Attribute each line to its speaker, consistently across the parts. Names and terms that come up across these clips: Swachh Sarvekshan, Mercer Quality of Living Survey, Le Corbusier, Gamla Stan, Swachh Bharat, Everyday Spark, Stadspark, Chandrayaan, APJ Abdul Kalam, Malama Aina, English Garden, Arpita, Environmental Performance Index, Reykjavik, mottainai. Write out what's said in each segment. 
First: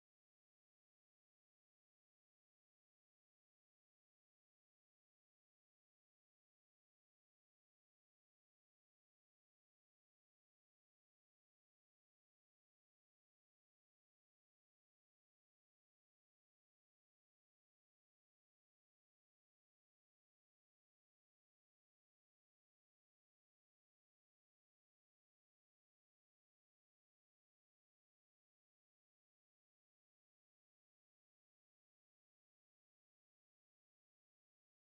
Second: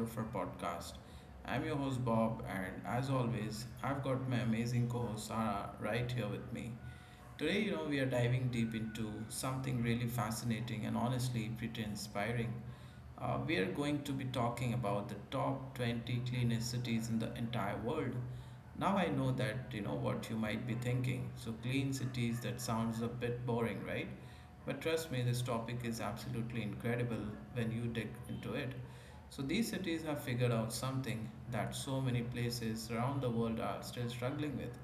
Speaker 1: of our podcast. I'm your host Bob, and as always, I've got my amazing co host Sarah right here with me. Today, we are diving deep into something really fascinating and honestly pretty inspiring. We are going to be talking about the top 20 cleanest cities in the entire world. Now I know that what you might be thinking. So clean cities that sounds a bit boring, right? But trust me, this topic is absolutely incredible when you dig into it. So, these cities have figured out something that so many places around the world are still struggling with.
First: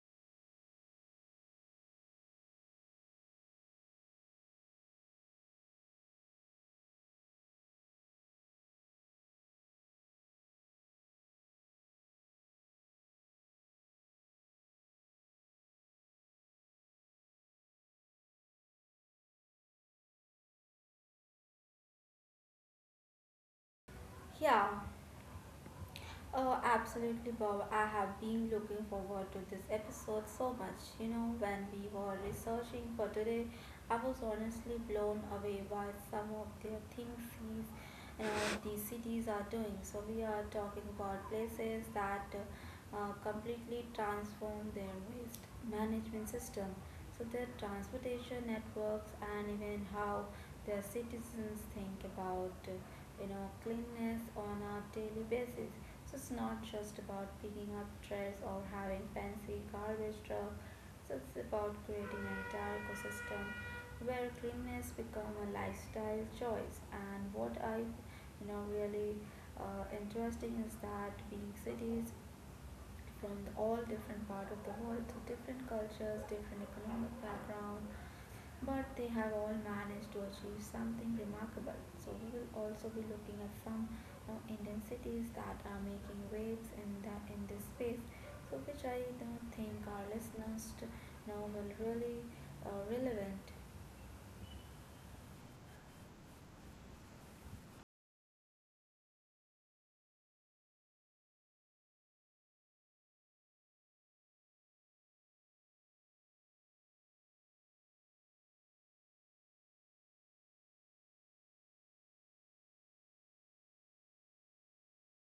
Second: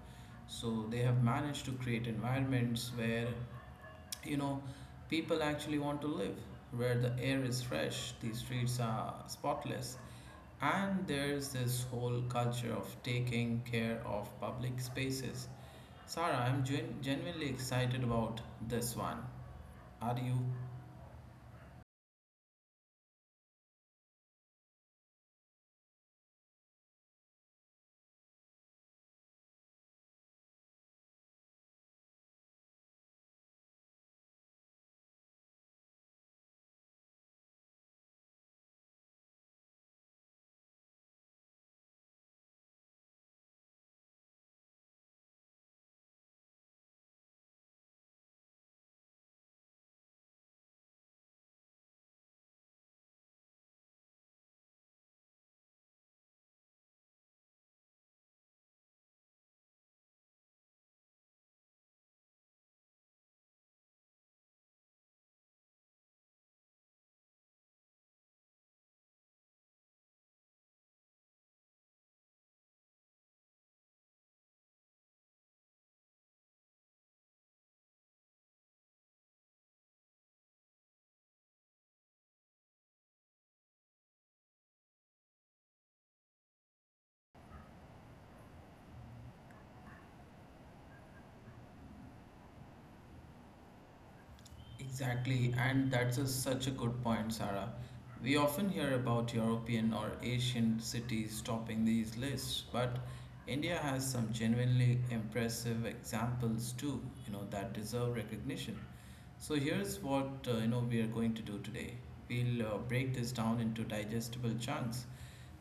Speaker 1: So, they have managed to create environments where, you know, people actually want to live, where the air is fresh, the streets are spotless, and there's this whole culture of taking care of public spaces. Sarah, I'm genuinely excited about this one. Are you?
Speaker 2: Yeah. Oh, absolutely, Bob. I have been looking forward to this episode so much. You know, when we were researching for today, I was honestly blown away by some of the things these cities are doing. So, we are talking about places that completely transform their waste management system. So, their transportation networks and even how their citizens think about, cleanliness on a daily basis. So it's not just about picking up trash or having fancy garbage trucks. So it's about creating an entire ecosystem where cleanliness become a lifestyle choice. And what I really interesting is that big cities from all different part of the world, so different cultures, different economic background, but they have all managed to achieve something remarkable. So we will also be looking at some Indian cities that are making waves in that in this space. So which I don't think our now will really relevant.
Speaker 1: Exactly, and that's a, such a good point, Sarah. We often hear about European or Asian cities topping these lists, but India has some genuinely impressive examples too, that deserve recognition. So here's what we are going to do today. We'll break this down into digestible chunks.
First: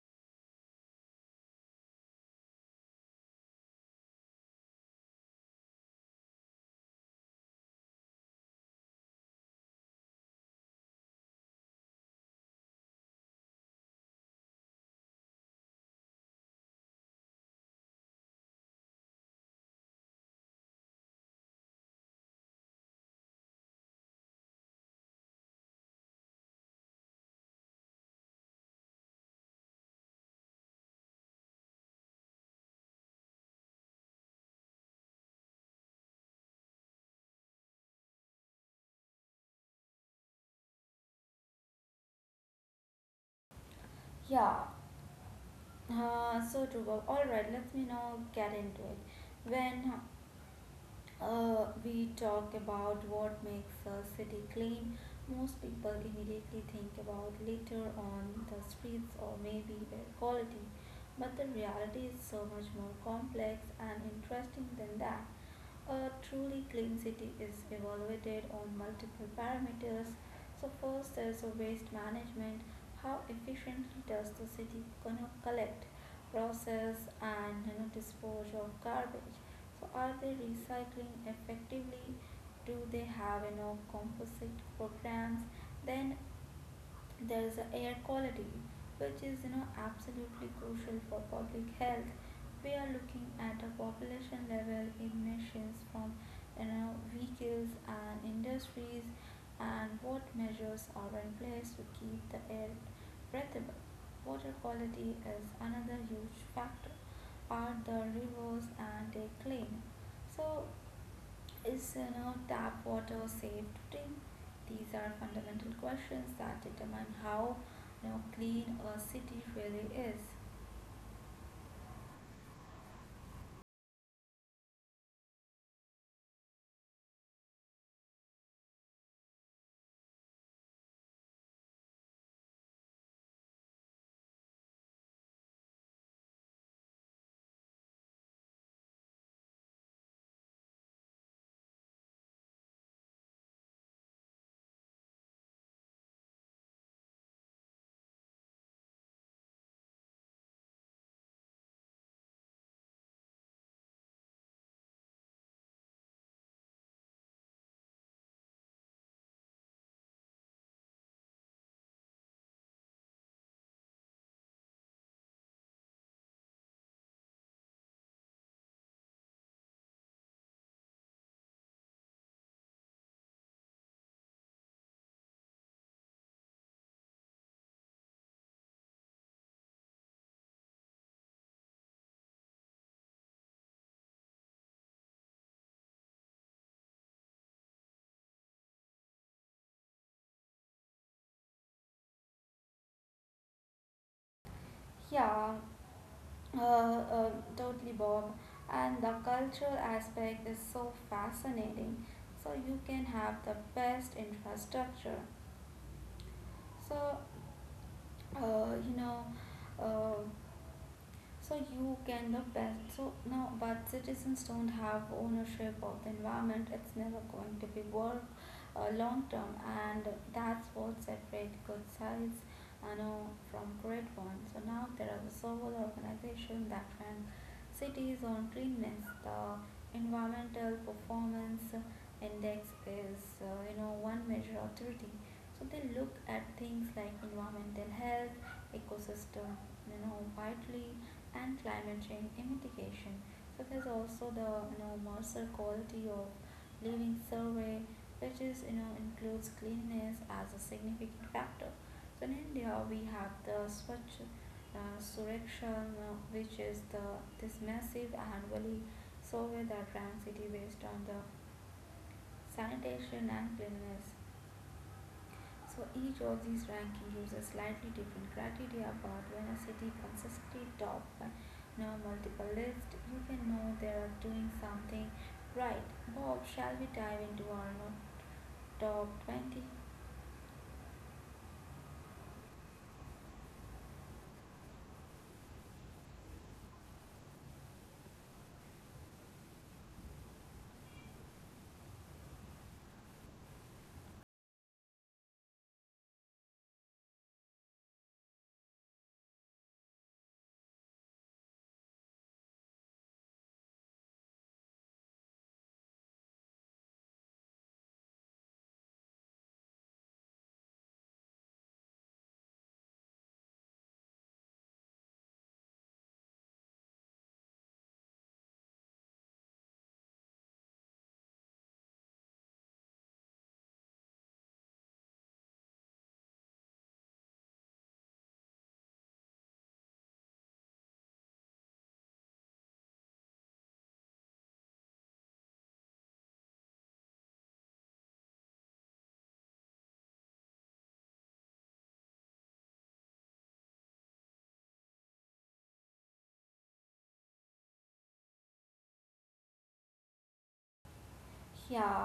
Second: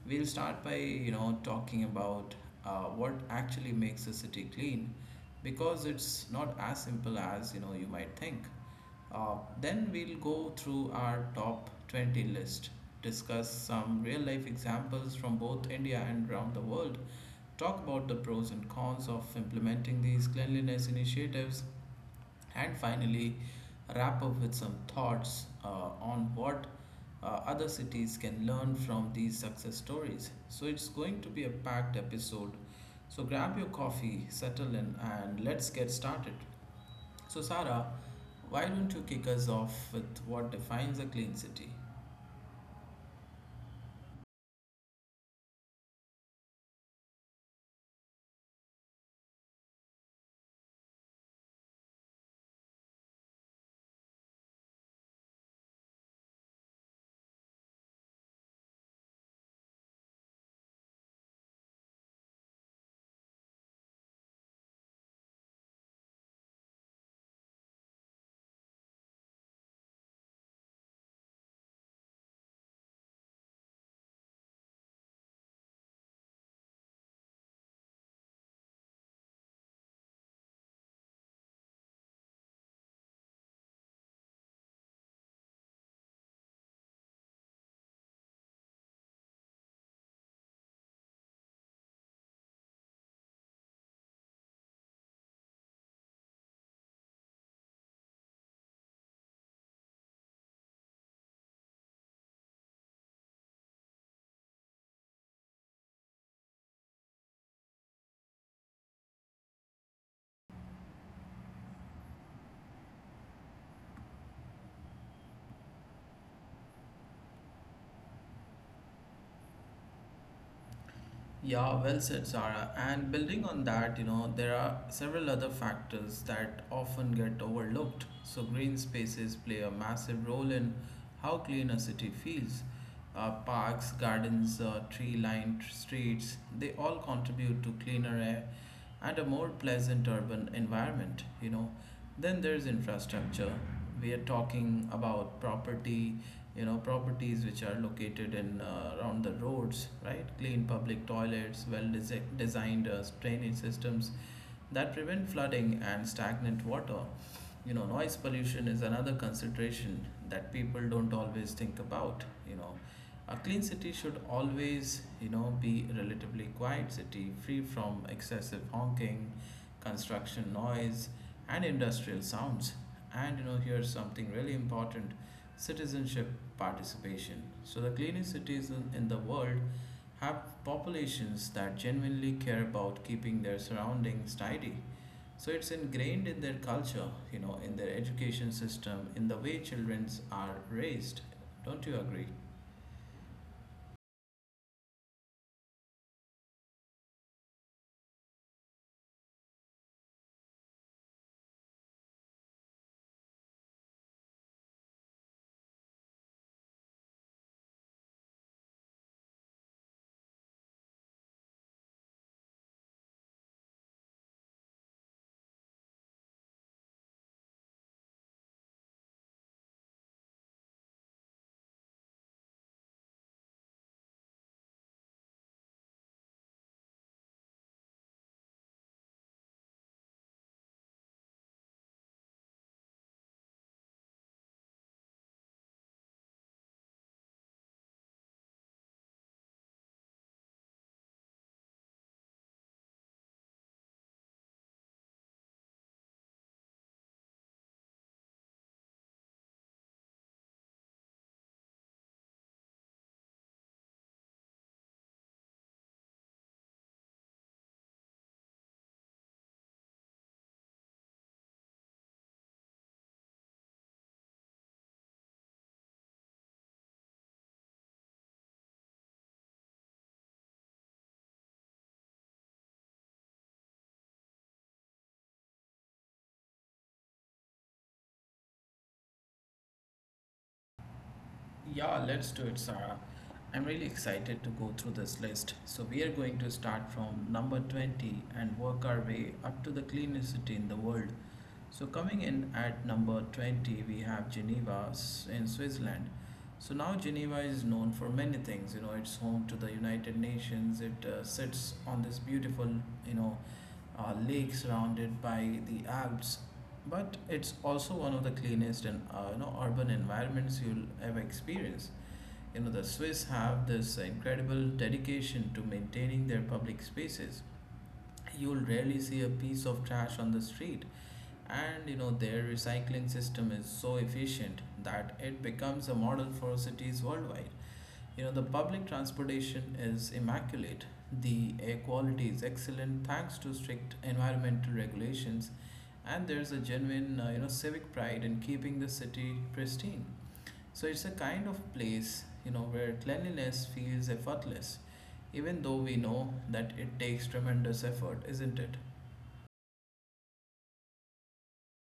Speaker 1: We'll start by talking about what actually makes a city clean, because it's not as simple as you might think. Then we'll go through our top 20 list, discuss some real life examples from both India and around the world, talk about the pros and cons of implementing these cleanliness initiatives, and finally wrap up with some thoughts on what other cities can learn from these success stories. So it's going to be a packed episode. So grab your coffee, settle in, and let's get started. So, Sarah, why don't you kick us off with what defines a clean city?
Speaker 2: Yeah. So true. All right. Let me now get into it. When we talk about what makes a city clean. Most people immediately think about litter on the streets or maybe air quality, but the reality is so much more complex and interesting than that. A truly clean city is evaluated on multiple parameters. So, first there's the waste management. How efficiently does the city gonna collect, process, and dispose of garbage? So, are they recycling effectively? Do they have enough composite programs? Then there is a air quality, which is absolutely crucial for public health. We are looking at a population level emissions from vehicles and industries, and what measures are in place to keep the air breathable. Water quality is another huge factor. Are the rivers and they clean? So is, tap water safe to drink? These are fundamental questions that determine how, clean a city really is.
Speaker 1: Yeah, well said, Sarah. And building on that, there are several other factors that often get overlooked. So, green spaces play a massive role in how clean a city feels. Parks, gardens, tree lined streets, they all contribute to cleaner air and A more pleasant urban environment. Then there's infrastructure. We are talking about properties which are located in around the roads, right? Clean public toilets, well designed drainage systems that prevent flooding and stagnant water. Noise pollution is another consideration that people don't always think about, you know. A clean city should always, be a relatively quiet city, free from excessive honking, construction noise, and industrial sounds. And here's something really important: citizenship participation. So the cleanest cities in the world have populations that genuinely care about keeping their surroundings tidy. So it's ingrained in their culture, in their education system, in the way children are raised. Don't you agree?
Speaker 2: Yeah, uh, uh, totally, Bob. And the cultural aspect is so fascinating. So you can have the best infrastructure. So, uh, you know, uh, so you can the best so now, but citizens don't have ownership of the environment. It's never going to be worth long term, and that's what separates good size, I know, from great ones. So now there are the several organizations that rank cities on cleanness. The environmental performance index is one measure of dirty. So they look at things like environmental health, ecosystem, widely, and climate change and mitigation. So there's also the, Mercer quality of living survey, which is, includes cleanliness as a significant factor. In India, we have the Swachh Surakshan, which is the this massive annually survey that ranks city based on the sanitation and cleanliness. So each of these ranking uses slightly different criteria, but when a city consistently top now multiple list, you can know they are doing something right. Bob, shall we dive into our top 20?
Speaker 1: Yeah, let's do it, Sarah. I'm really excited to go through this list. So, we are going to start from number 20 and work our way up to the cleanest city in the world. So, coming in at number 20, we have in Switzerland. So, now Geneva is known for many things. You know, it's home to the United Nations, it sits on this beautiful, you know, lake surrounded by the Alps, but it's also one of the cleanest and urban environments you'll ever experience. The Swiss have this incredible dedication to maintaining their public spaces. You'll rarely see a piece of trash on the street, and their recycling system is so efficient that it becomes a model for cities worldwide. The public transportation is immaculate. The air quality is excellent thanks to strict environmental regulations, and there's a genuine civic pride in keeping the city pristine. So it's a kind of place, where cleanliness feels effortless, even though we know that it takes tremendous effort, isn't it?
Speaker 2: Yeah.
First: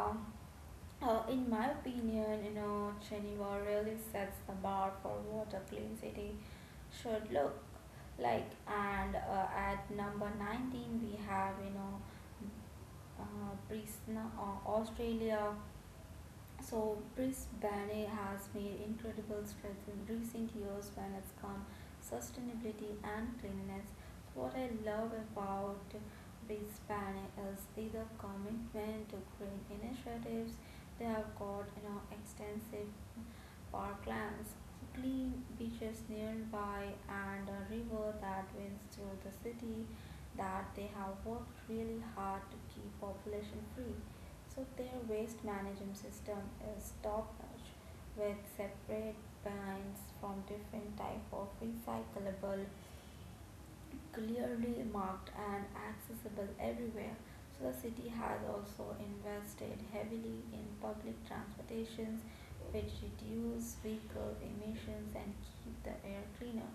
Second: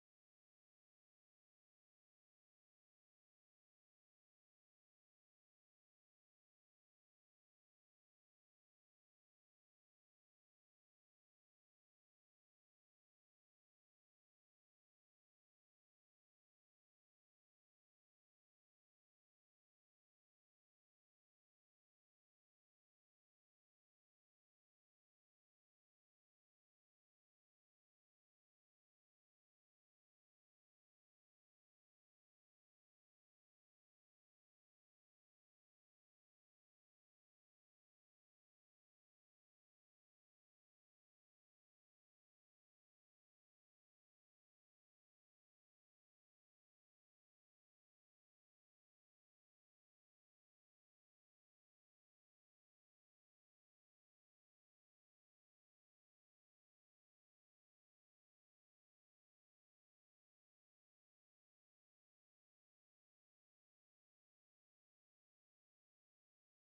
Speaker 2: In my opinion, you know, Geneva really sets the bar for what a clean city should look like. And at number 19, we have, Brisbane, Australia. So Brisbane has made incredible strides in recent years when it's come sustainability and cleanliness. What I love about Brisbane is their commitment to green initiatives. They have got extensive parklands, clean beaches nearby, and a river that winds through the city that they have worked really hard to keep population free. So their waste management system is top notch, with separate bins from different type of recyclable clearly marked and accessible everywhere. So the city has also invested heavily in public transportations, which reduce vehicle emissions and keep the air cleaner.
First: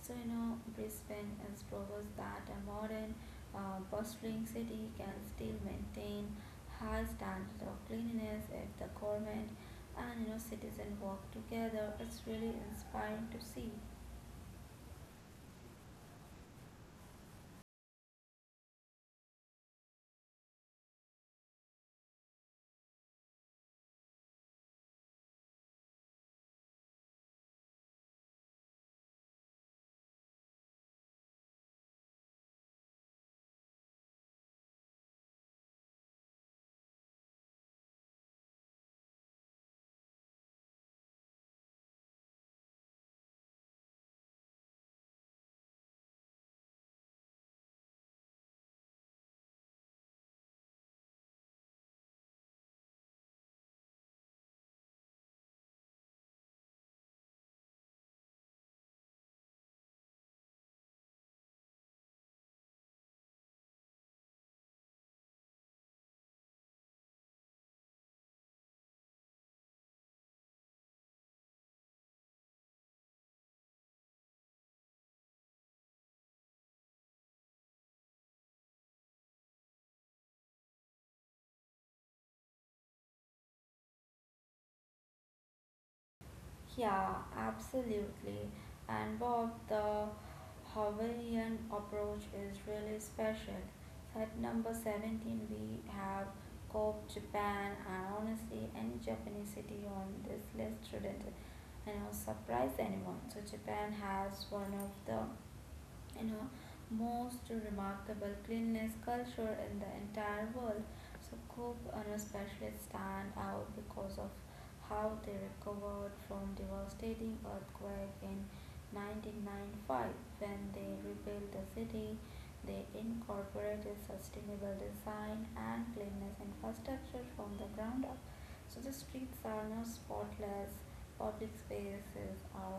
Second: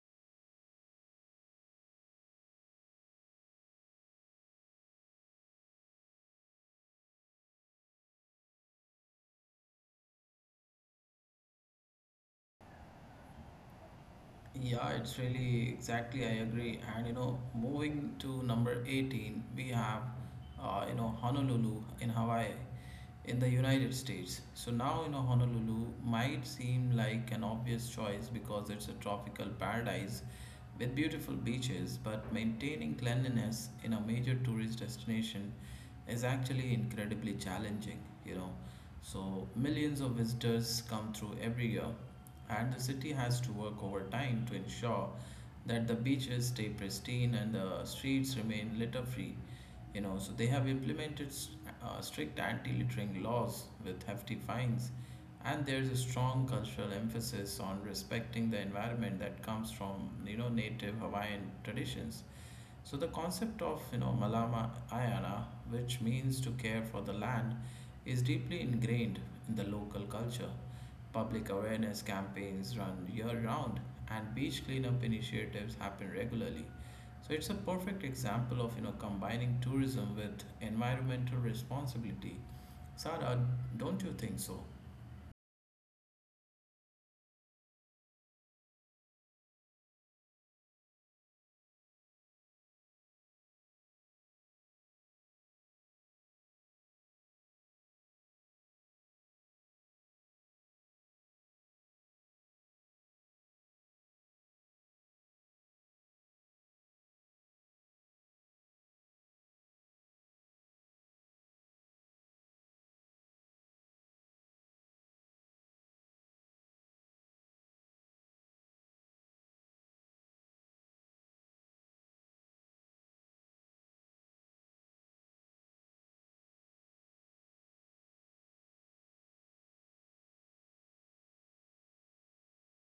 Speaker 2: So you know Brisbane is proves that a modern bustling city can still maintain high standards of cleanliness if the government and citizen work together. It's really inspiring to see.
Speaker 1: Yeah, it's really exactly, I agree. And moving to number 18, we have, Honolulu in Hawaii, in the United States. So now, Honolulu might seem like an obvious choice because it's a tropical paradise with beautiful beaches, but maintaining cleanliness in a major tourist destination is actually incredibly challenging, you know. So millions of visitors come through every year and the city has to work overtime to ensure that the beaches stay pristine and the streets remain litter free. So they have implemented strict anti-littering laws with hefty fines, and there's a strong cultural emphasis on respecting the environment that comes from native Hawaiian traditions. So the concept of Malama Ayana, which means to care for the land, is deeply ingrained in the local culture. Public awareness campaigns run year round and beach cleanup initiatives happen regularly. So it's a perfect example of combining tourism with environmental responsibility. Sara, don't you think so?
Speaker 2: Yeah, absolutely. And Bob, the Hawaiian approach is really special. At number 17, we have Kobe, Japan, and honestly, any Japanese city on this list shouldn't, surprise anyone. So Japan has one of the, you know, most remarkable cleanliness culture in the entire world. So Kobe, especially stand out because of how they recovered from devastating earthquake in 1995. When they rebuilt the city, they incorporated sustainable design and cleanliness infrastructure from the ground up. So the streets are not spotless, public spaces are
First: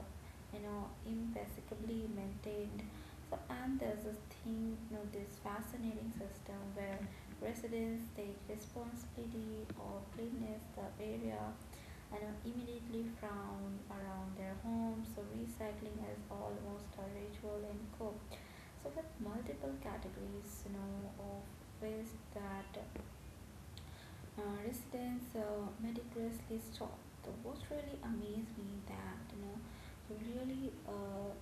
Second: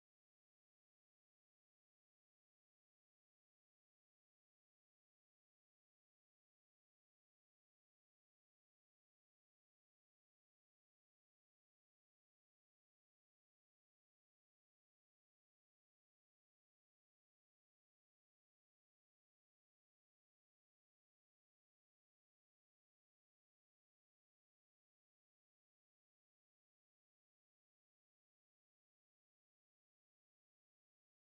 Speaker 2: impeccably maintained. So and there's this thing, you know, this fascinating system where residents take responsibility of cleanliness the area and immediately found around their homes. So recycling is almost a ritual in cope. So with multiple categories, of waste that residents meticulously sort. So what really amazed me that you know you really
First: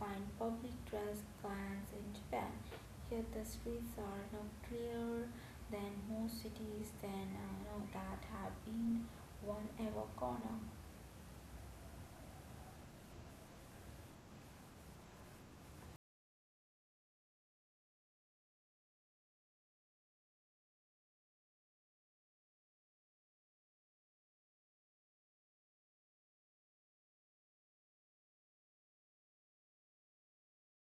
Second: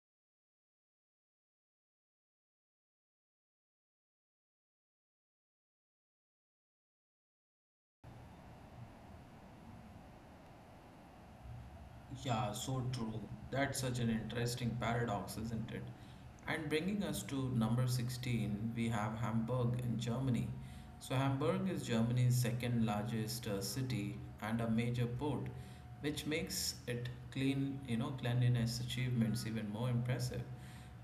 Speaker 2: find public trash cans in Japan. Here the streets are, clearer than most cities than, that have been one ever corner.
Speaker 1: Yeah, so true. That's such an interesting paradox, isn't it? And bringing us to number 16, we have Hamburg in Germany. So, Hamburg is Germany's second largest city and a major port, which makes it clean, cleanliness achievements even more impressive.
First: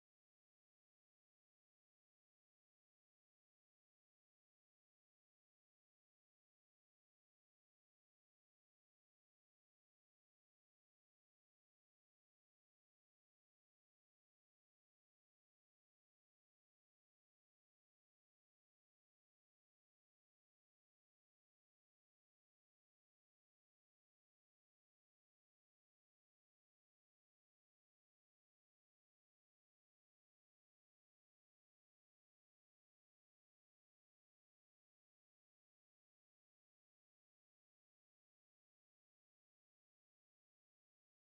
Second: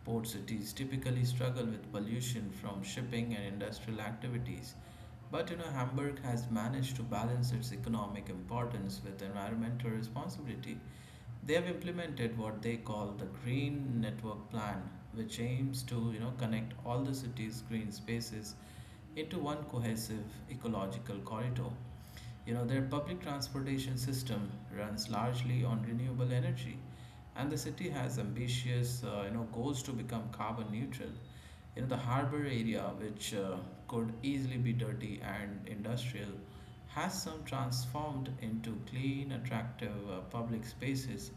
Speaker 1: Port cities typically struggle with pollution from shipping and industrial activities, but Hamburg has managed to balance its economic importance with environmental responsibility. They have implemented what they call the Green Network Plan, which aims to connect all the city's green spaces into one cohesive ecological corridor. Their public transportation system runs largely on renewable energy, and the city has ambitious goals to become carbon neutral. The harbor area, which could easily be dirty and industrial, has some transformed into clean, attractive public spaces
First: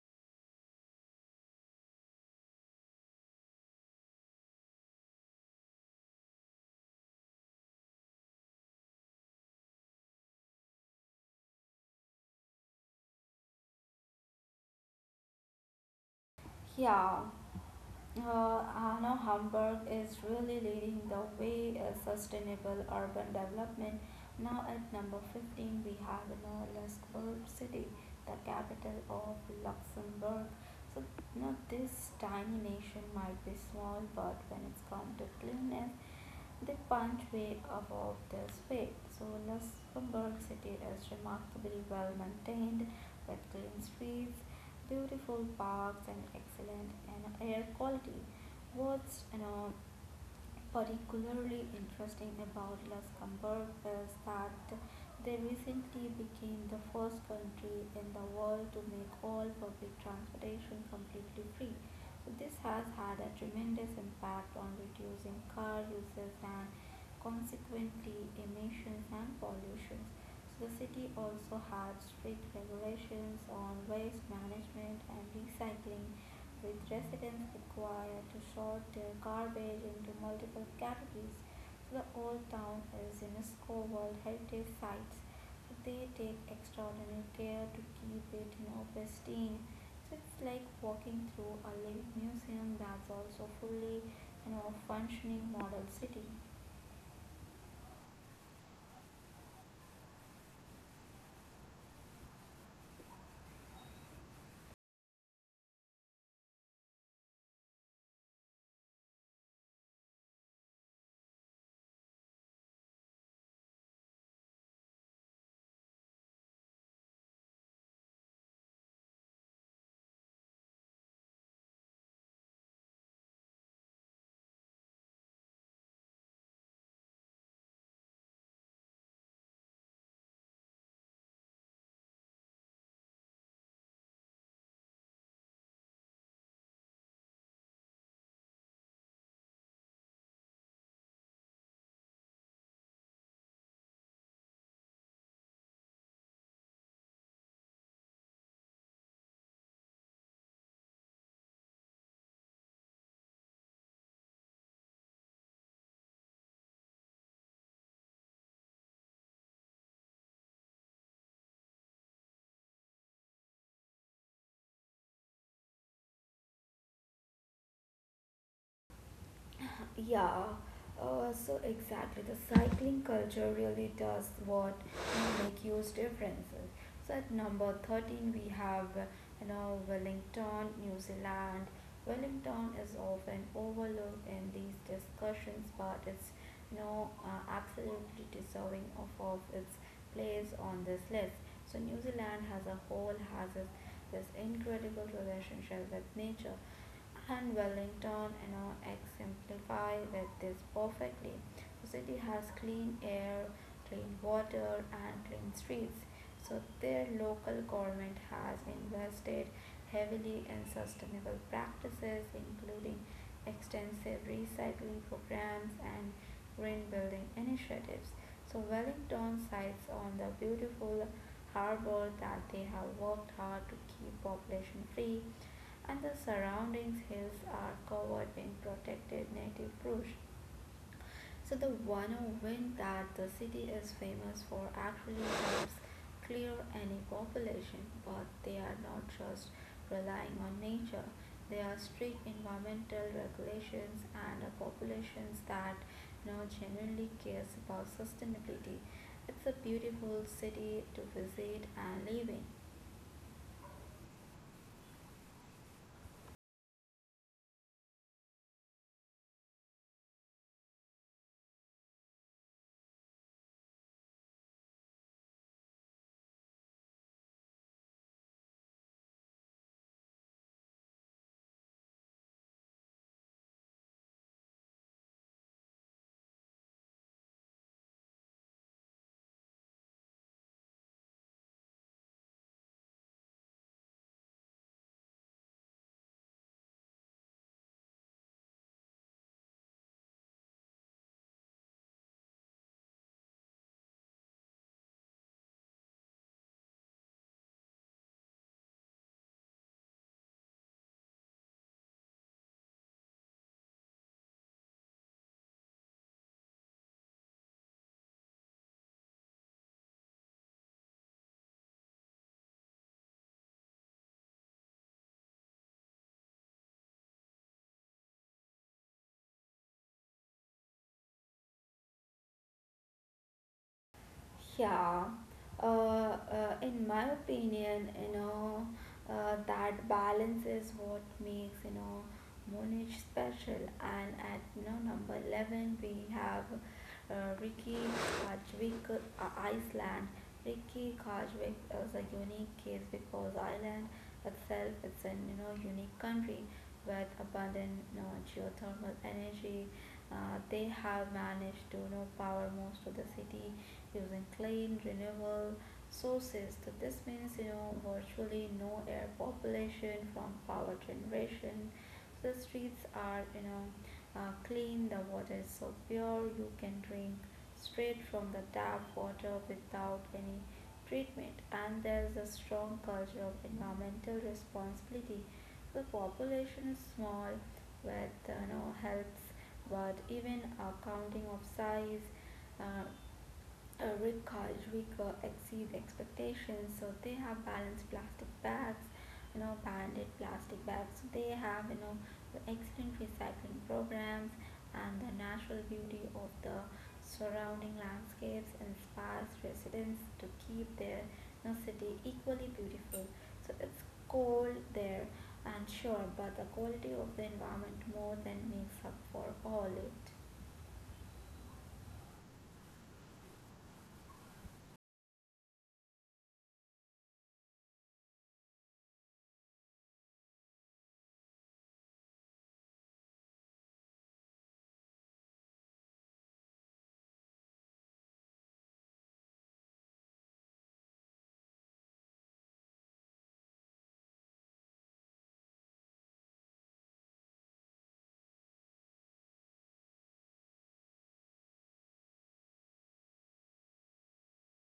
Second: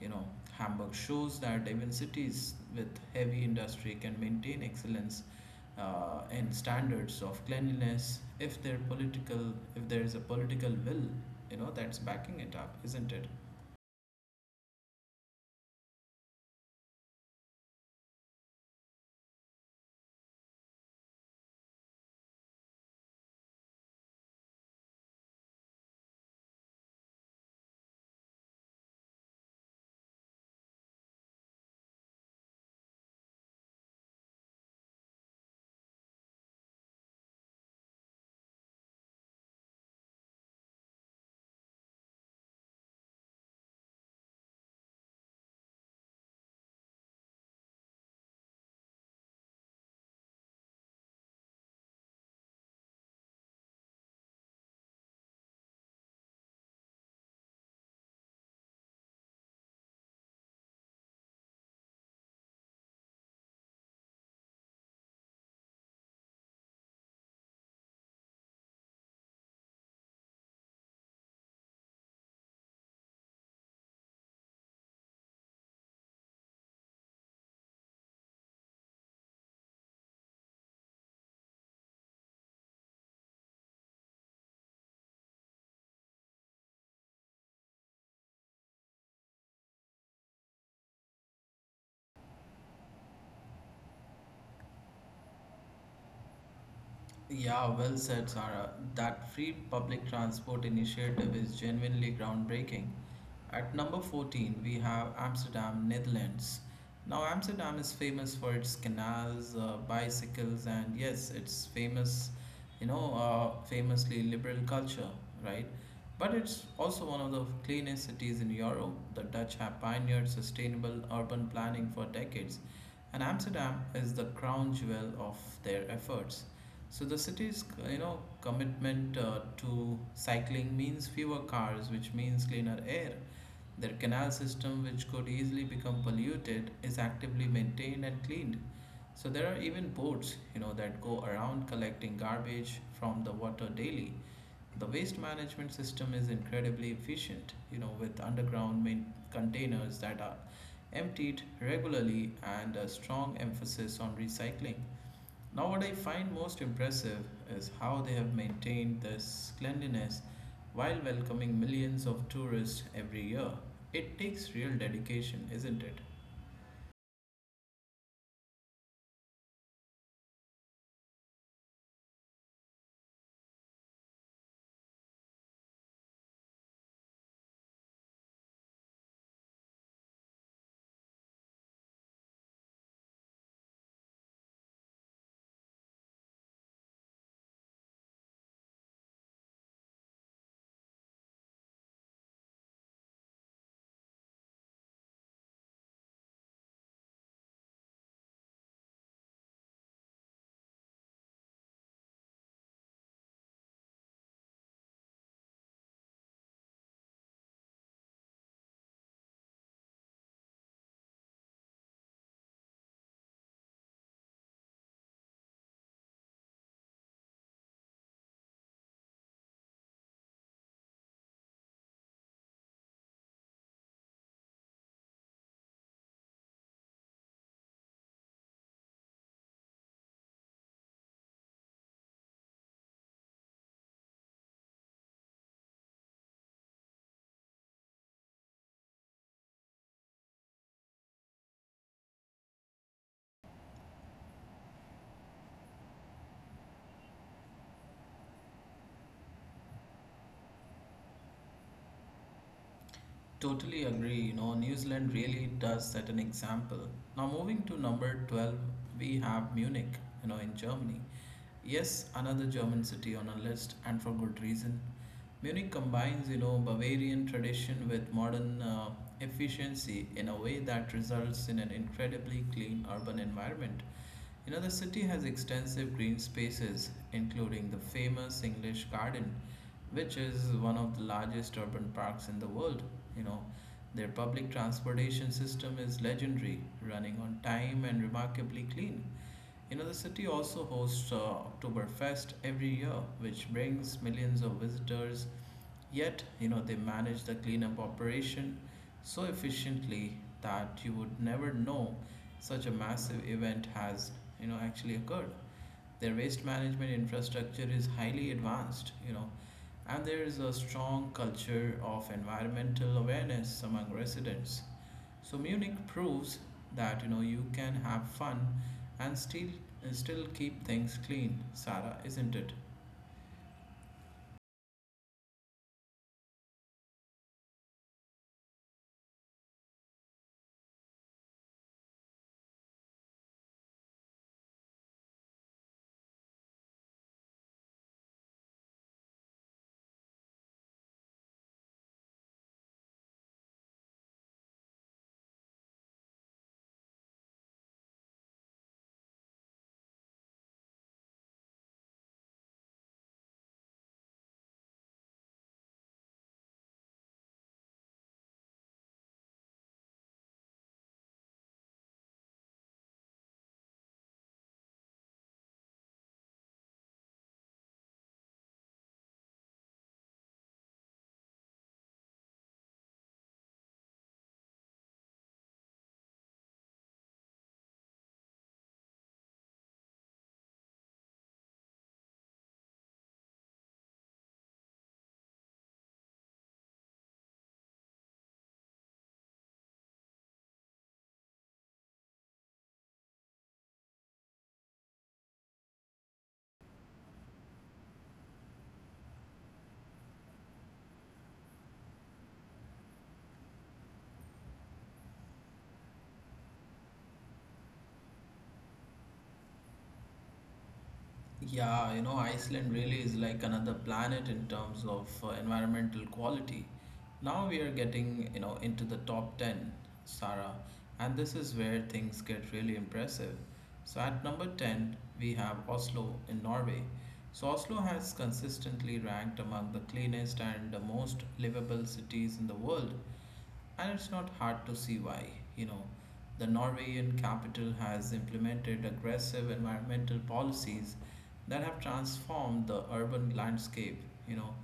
Speaker 1: you know, Hamburg shows that even cities with heavy industry can maintain excellence in standards of cleanliness if their political, if there is a political will, that's backing it up, isn't it?
Speaker 2: Yeah, Anna Hamburg is really leading the way in sustainable urban development. Now at number 15, we have Norilsk City, the capital of Luxembourg. So now this tiny nation might be small, but when it's come to cleanness, they punch way above their weight. So Luxembourg City is remarkably well maintained with clean streets, beautiful parks and excellent and air quality. What's particularly interesting about Luxembourg is that they recently became the first country in the world to make all public transportation completely free. So this has had a tremendous impact on reducing car usage and consequently emissions and pollution. So the city also had strict regulations on waste management and recycling with residents required to sort their garbage into multiple categories. So the old town is UNESCO World Heritage Sites. So they take extraordinary care to keep it in pristine. So it's like walking through a living museum that's also fully, functioning model city.
Speaker 1: Yeah, well said, Sarah. That free public transport initiative is genuinely groundbreaking. At number 14, we have Amsterdam, Netherlands. Now, Amsterdam is famous for its canals, bicycles, and yes, it's famous, famously liberal culture, right? But it's also one of the cleanest cities in Europe. The Dutch have pioneered sustainable urban planning for decades, and Amsterdam is the crown jewel of their efforts. So the city's commitment to cycling means fewer cars, which means cleaner air. Their canal system, which could easily become polluted, is actively maintained and cleaned. So there are even boats, that go around collecting garbage from the water daily. The waste management system is incredibly efficient, with underground main containers that are emptied regularly and a strong emphasis on recycling. Now, what I find most impressive is how they have maintained this cleanliness while welcoming millions of tourists every year. It takes real dedication, isn't it?
Speaker 2: Yeah, so exactly. The cycling culture really does what can make huge differences. So at number 13, we have, Wellington, New Zealand. Wellington is often overlooked in these discussions, but it's, absolutely deserving of its place on this list. So New Zealand as a whole has this incredible relationship with nature, and Wellington you know exemplify with this perfectly. The city has clean air, clean water and clean streets. So their local government has invested heavily in sustainable practices including extensive recycling programs and green building initiatives. So Wellington sites on the beautiful harbor that they have worked hard to keep population free, and the surrounding hills are covered in protected native bush. So the 100 wind that the city is famous for actually helps clear any population, but they are not just relying on nature. There are strict environmental regulations and a populations that now genuinely cares about sustainability. It's a beautiful city to visit and live in.
Speaker 1: Totally agree. You know, New Zealand really does set an example. Now, moving to number 12, we have Munich, in Germany. Yes, another German city on our list, and for good reason. Munich combines, Bavarian tradition with modern efficiency in a way that results in an incredibly clean urban environment. The city has extensive green spaces, including the famous English Garden, which is one of the largest urban parks in the world. You know, their public transportation system is legendary, running on time and remarkably clean. The city also hosts Oktoberfest every year, which brings millions of visitors. Yet, they manage the cleanup operation so efficiently that you would never know such a massive event has, actually occurred. Their waste management infrastructure is highly advanced, and there is a strong culture of environmental awareness among residents. So Munich proves that you can have fun and still keep things clean, Sarah, isn't it?
Speaker 2: Yeah, in my opinion, that balance is what makes, Munich special. And at, number 11, we have uh, Ricky Kajvik, Iceland. Ricky Kajvik is a unique case because Iceland itself is an, unique country with abundant, geothermal energy. They have managed to, power most of the city using clean, renewable sources. So this means you know virtually no air population from power generation. So the streets are, clean. The water is so pure you can drink straight from the tap water without any treatment. And there is a strong culture of environmental responsibility. The population is small, but you know helps, but even a counting of size uh, recall rigor exceed expectations. So they have balanced plastic bags, banded plastic bags. So they have, the excellent recycling programs and the natural beauty of the surrounding landscapes inspires residents to keep their, city equally beautiful. So it's cold there and sure, but the quality of the environment more than makes up for all it.
Speaker 1: Yeah, Iceland really is like another planet in terms of environmental quality. Now we are getting, into the top 10, Sarah, and this is where things get really impressive. So at number 10, we have Oslo in Norway. So Oslo has consistently ranked among the cleanest and the most livable cities in the world. And it's not hard to see why, you know. The Norwegian capital has implemented aggressive environmental policies that have transformed the urban landscape. You know,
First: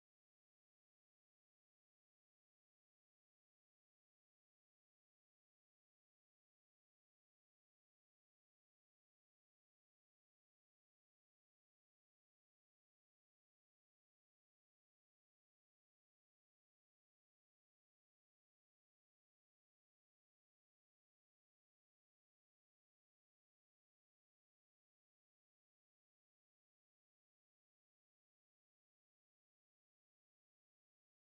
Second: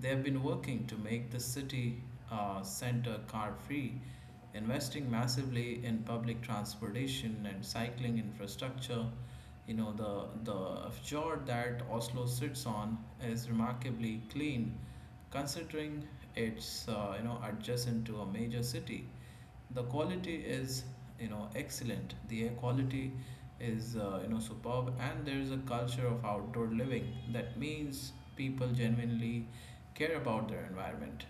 Speaker 1: they have been working to make the city center car free, investing massively in public transportation and cycling infrastructure. You know, the fjord that Oslo sits on is remarkably clean considering it's adjacent to a major city. The quality is, you know, excellent. The air quality is, you know, superb, and there is a culture of outdoor living that means people genuinely care about their environment.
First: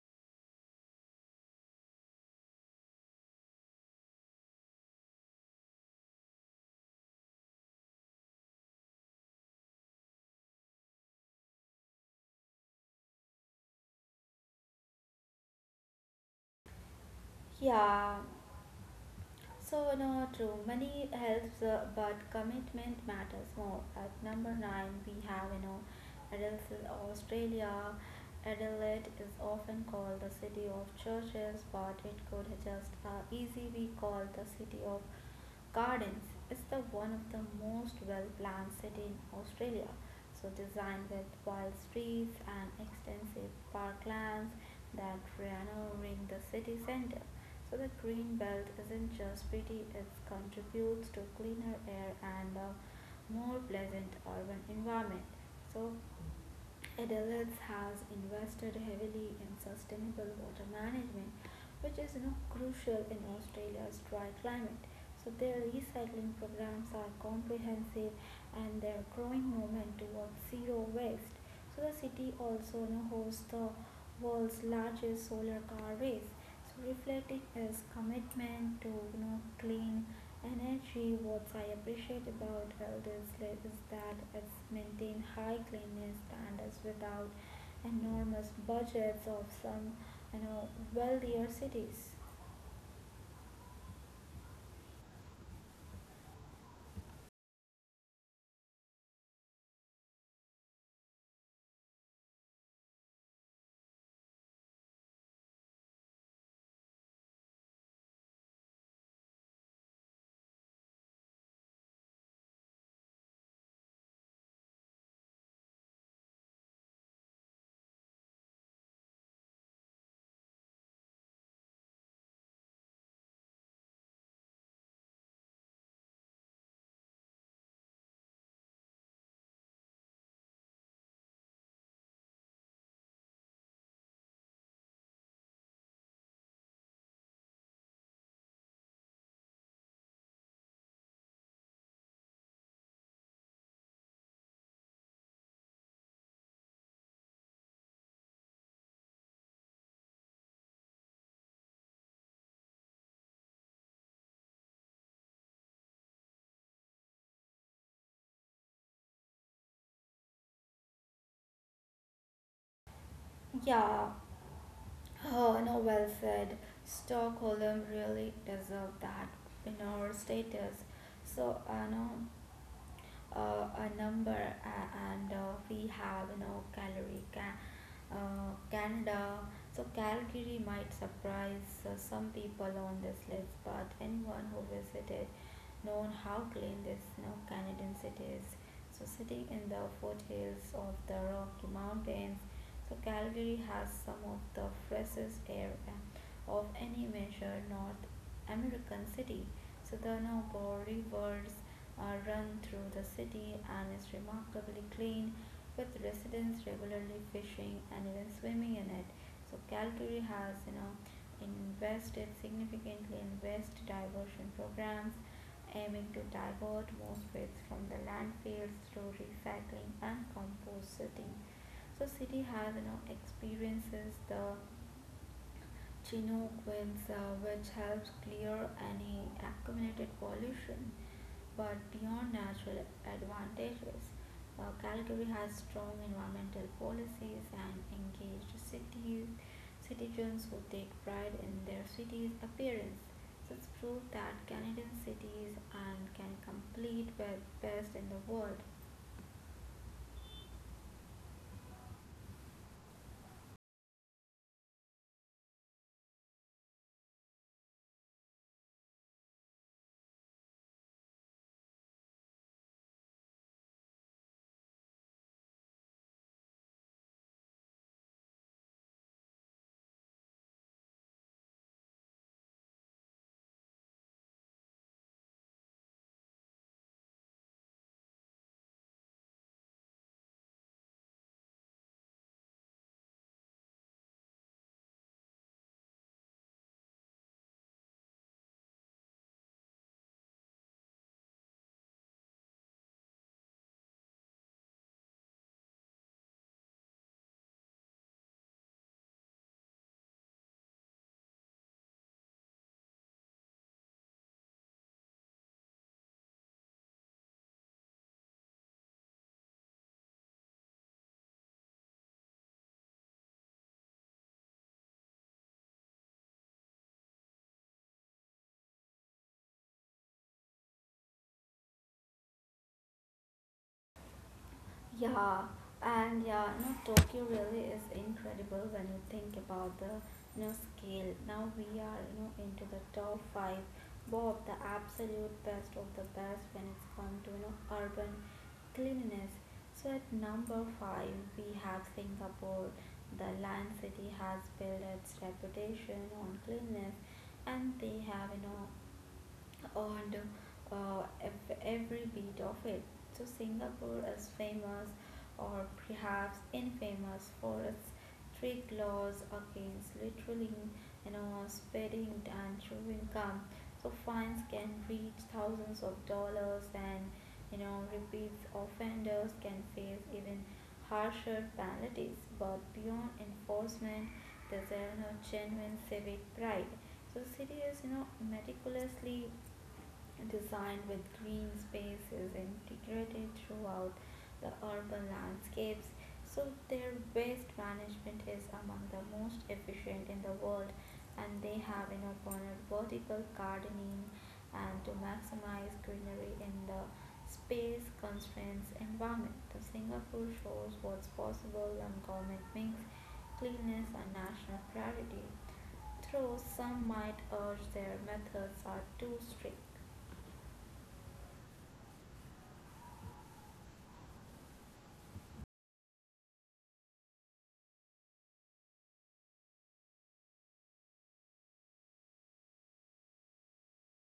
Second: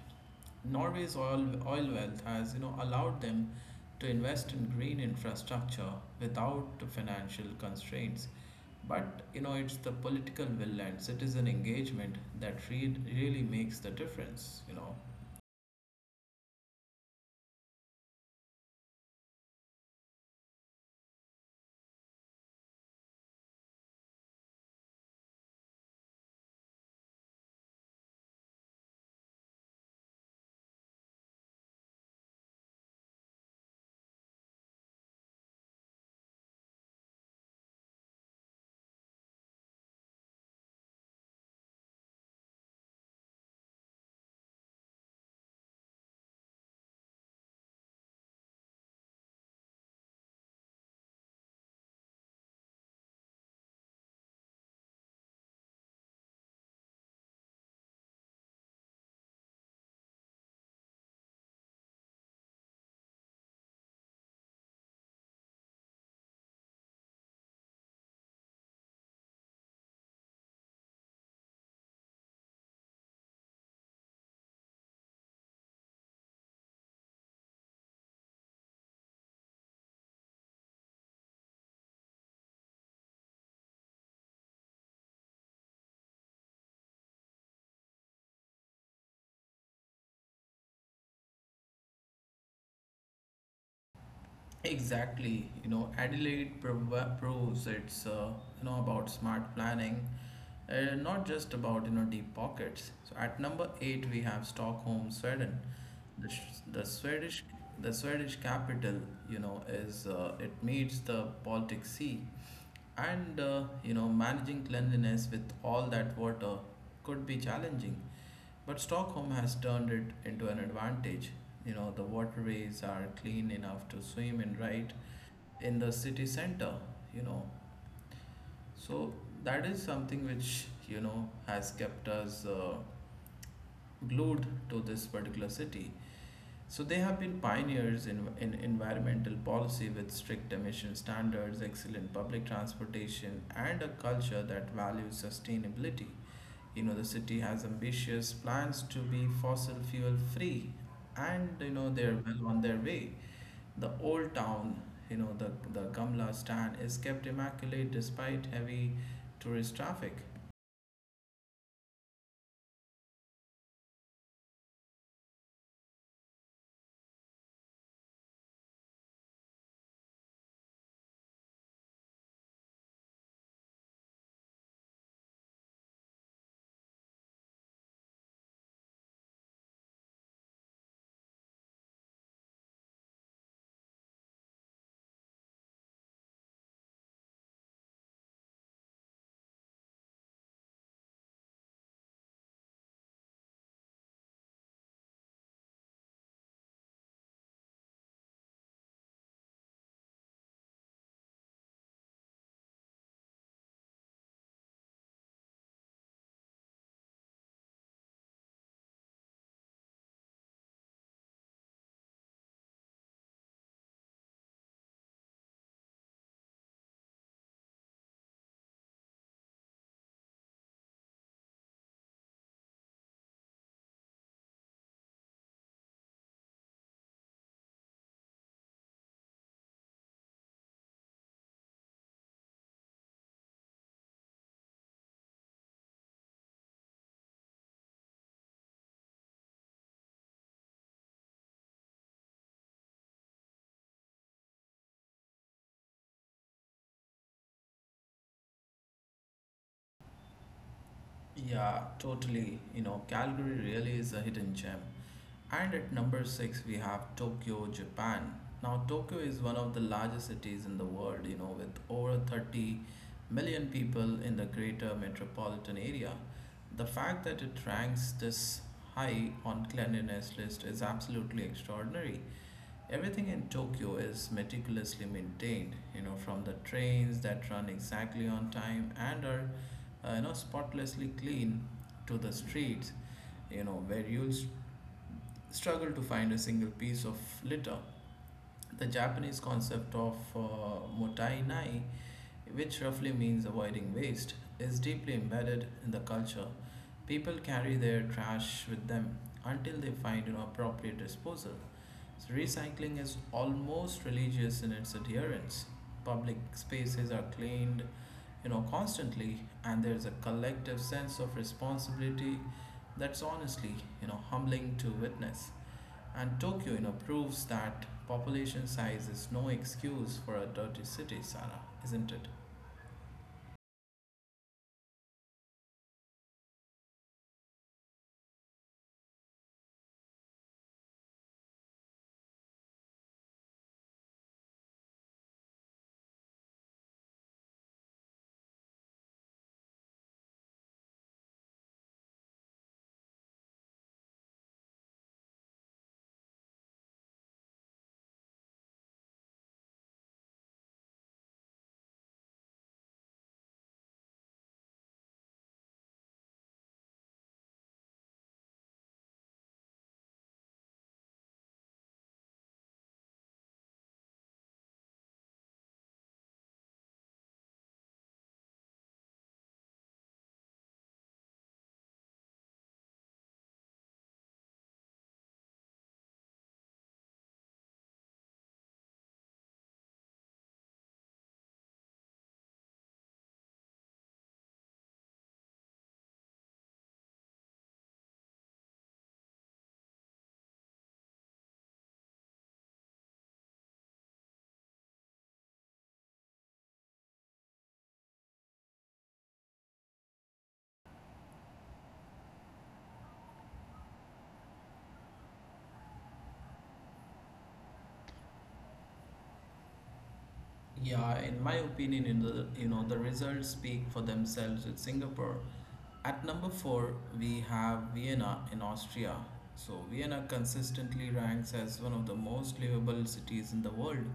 Speaker 1: Norway's oil wealth has, you know, allowed them to invest in green infrastructure without financial constraints. But you know, it's the political will and citizen engagement that really makes the difference.
Speaker 2: Yeah. So, no, true. Money helps, but commitment matters more. At number nine, we have, Adelaide, Australia. Adelaide is often called the city of churches, but it could just easily be called the city of gardens. It's the one of the most well-planned city in Australia. So, designed with wild streets and extensive parklands that ran ring the city center. So the green belt isn't just pretty, it contributes to cleaner air and a more pleasant urban environment. So Adelaide's has invested heavily in sustainable water management, which is, crucial in Australia's dry climate. So their recycling programs are comprehensive and their growing movement towards zero waste. So the city also hosts the world's largest solar car race, reflecting its commitment to clean. And actually, what I appreciate about health is that it's maintained high cleanliness standards without enormous budgets of some, you know, wealthier cities.
Speaker 1: Exactly. You know, Adelaide proves it's you know, about smart planning, not just about, you know, deep pockets. So at number eight we have Stockholm, Sweden. The, sh- the Swedish the Swedish capital, you know, is, it meets the Baltic Sea, and you know, managing cleanliness with all that water could be challenging, but Stockholm has turned it into an advantage. You know, the waterways are clean enough to swim in right in the city center, you know. So that is something which, you know, has kept us, glued to this particular city. So they have been pioneers in environmental policy with strict emission standards, excellent public transportation, and a culture that values sustainability. You know, the city has ambitious plans to be fossil fuel free, and you know, they're well on their way. The old town, you know, the Gamla stand is kept immaculate despite heavy tourist traffic.
Speaker 2: Yeah. Oh, no, well said. Stockholm really deserved that winner status. So, I know, a number, and we have Calgary, Canada. So Calgary might surprise some people on this list, but anyone who visited known how clean this, you know, Canadian city is. So sitting in the foothills of the Rocky Mountains, so Calgary has some of the freshest air of any major North American city. So the Noble rivers run through the city and is remarkably clean, with residents regularly fishing and even swimming in it. So Calgary has, you know, invested significantly in waste diversion programs, aiming to divert most waste from the landfills through recycling and composting. So city has, you know, experiences the Chinook winds, which helps clear any accumulated pollution. But beyond natural advantages, Calgary has strong environmental policies and engaged cities, citizens who take pride in their city's appearance. So it's proof that Canadian cities and can compete with best in the world.
Speaker 1: Yeah, totally. You know, Calgary really is a hidden gem. And at number six, we have Tokyo, Japan. Now, Tokyo is one of the largest cities in the world, you know, with over 30 million people in the greater metropolitan area. The fact that it ranks this high on cleanliness list is absolutely extraordinary. Everything in Tokyo is meticulously maintained, you know, from the trains that run exactly on time and are, you know, spotlessly clean to the streets, you know, where you'll struggle to find a single piece of litter. The Japanese concept of motai nai, which roughly means avoiding waste, is deeply embedded in the culture. People carry their trash with them until they find an appropriate disposal. So recycling is almost religious in its adherence. Public spaces are cleaned, you know, constantly, and there's a collective sense of responsibility that's honestly, you know, humbling to witness. And Tokyo, you know, proves that population size is no excuse for a dirty city, Sarah, isn't it?
Speaker 2: Yeah, and yeah, you know, Tokyo really is incredible when you think about the, you know, scale. Now we are, you know, into the top five, both the absolute best of the best when it's come to, you know, urban cleanliness. So at number five we have Singapore. The land city has built its reputation on cleanliness, and they have you know and uh, every beat of it. So Singapore is famous or perhaps infamous for its strict laws against littering, you know, speeding and chewing gum. So fines can reach thousands of dollars and, you know, repeat offenders can face even harsher penalties. But beyond enforcement there's a, you know, genuine civic pride. So the city is, you know, meticulously designed with green spaces integrated throughout the urban landscapes. So their waste management is among the most efficient in the world and they have incorporated vertical gardening and to maximize greenery in the space constraints environment. The Singapore shows what's possible and government makes cleanliness a national priority. Though some might urge their methods are too strict.
Speaker 1: Yeah, in my opinion, in the, you know, the results speak for themselves with Singapore. At number four, we have Vienna in Austria. So, Vienna consistently ranks as one of the most livable cities in the world,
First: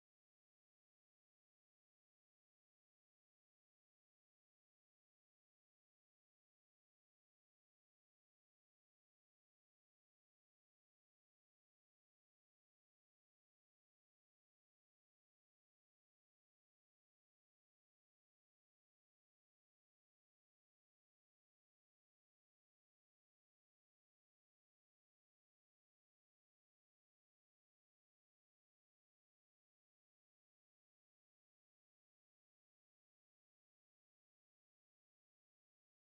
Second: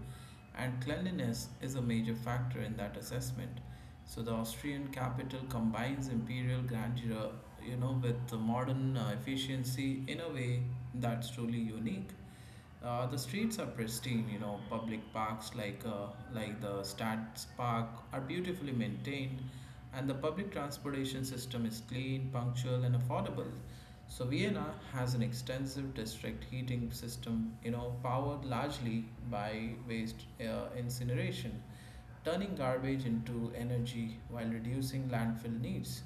Speaker 1: and cleanliness is a major factor in that assessment. So, the Austrian capital combines imperial grandeur, you know, with the modern, efficiency in a way that's truly unique. The streets are pristine, you know, public parks like the Stadspark are beautifully maintained, and the public transportation system is clean, punctual, and affordable. So Vienna has an extensive district heating system, you know, powered largely by waste, incineration, turning garbage into energy while reducing landfill needs.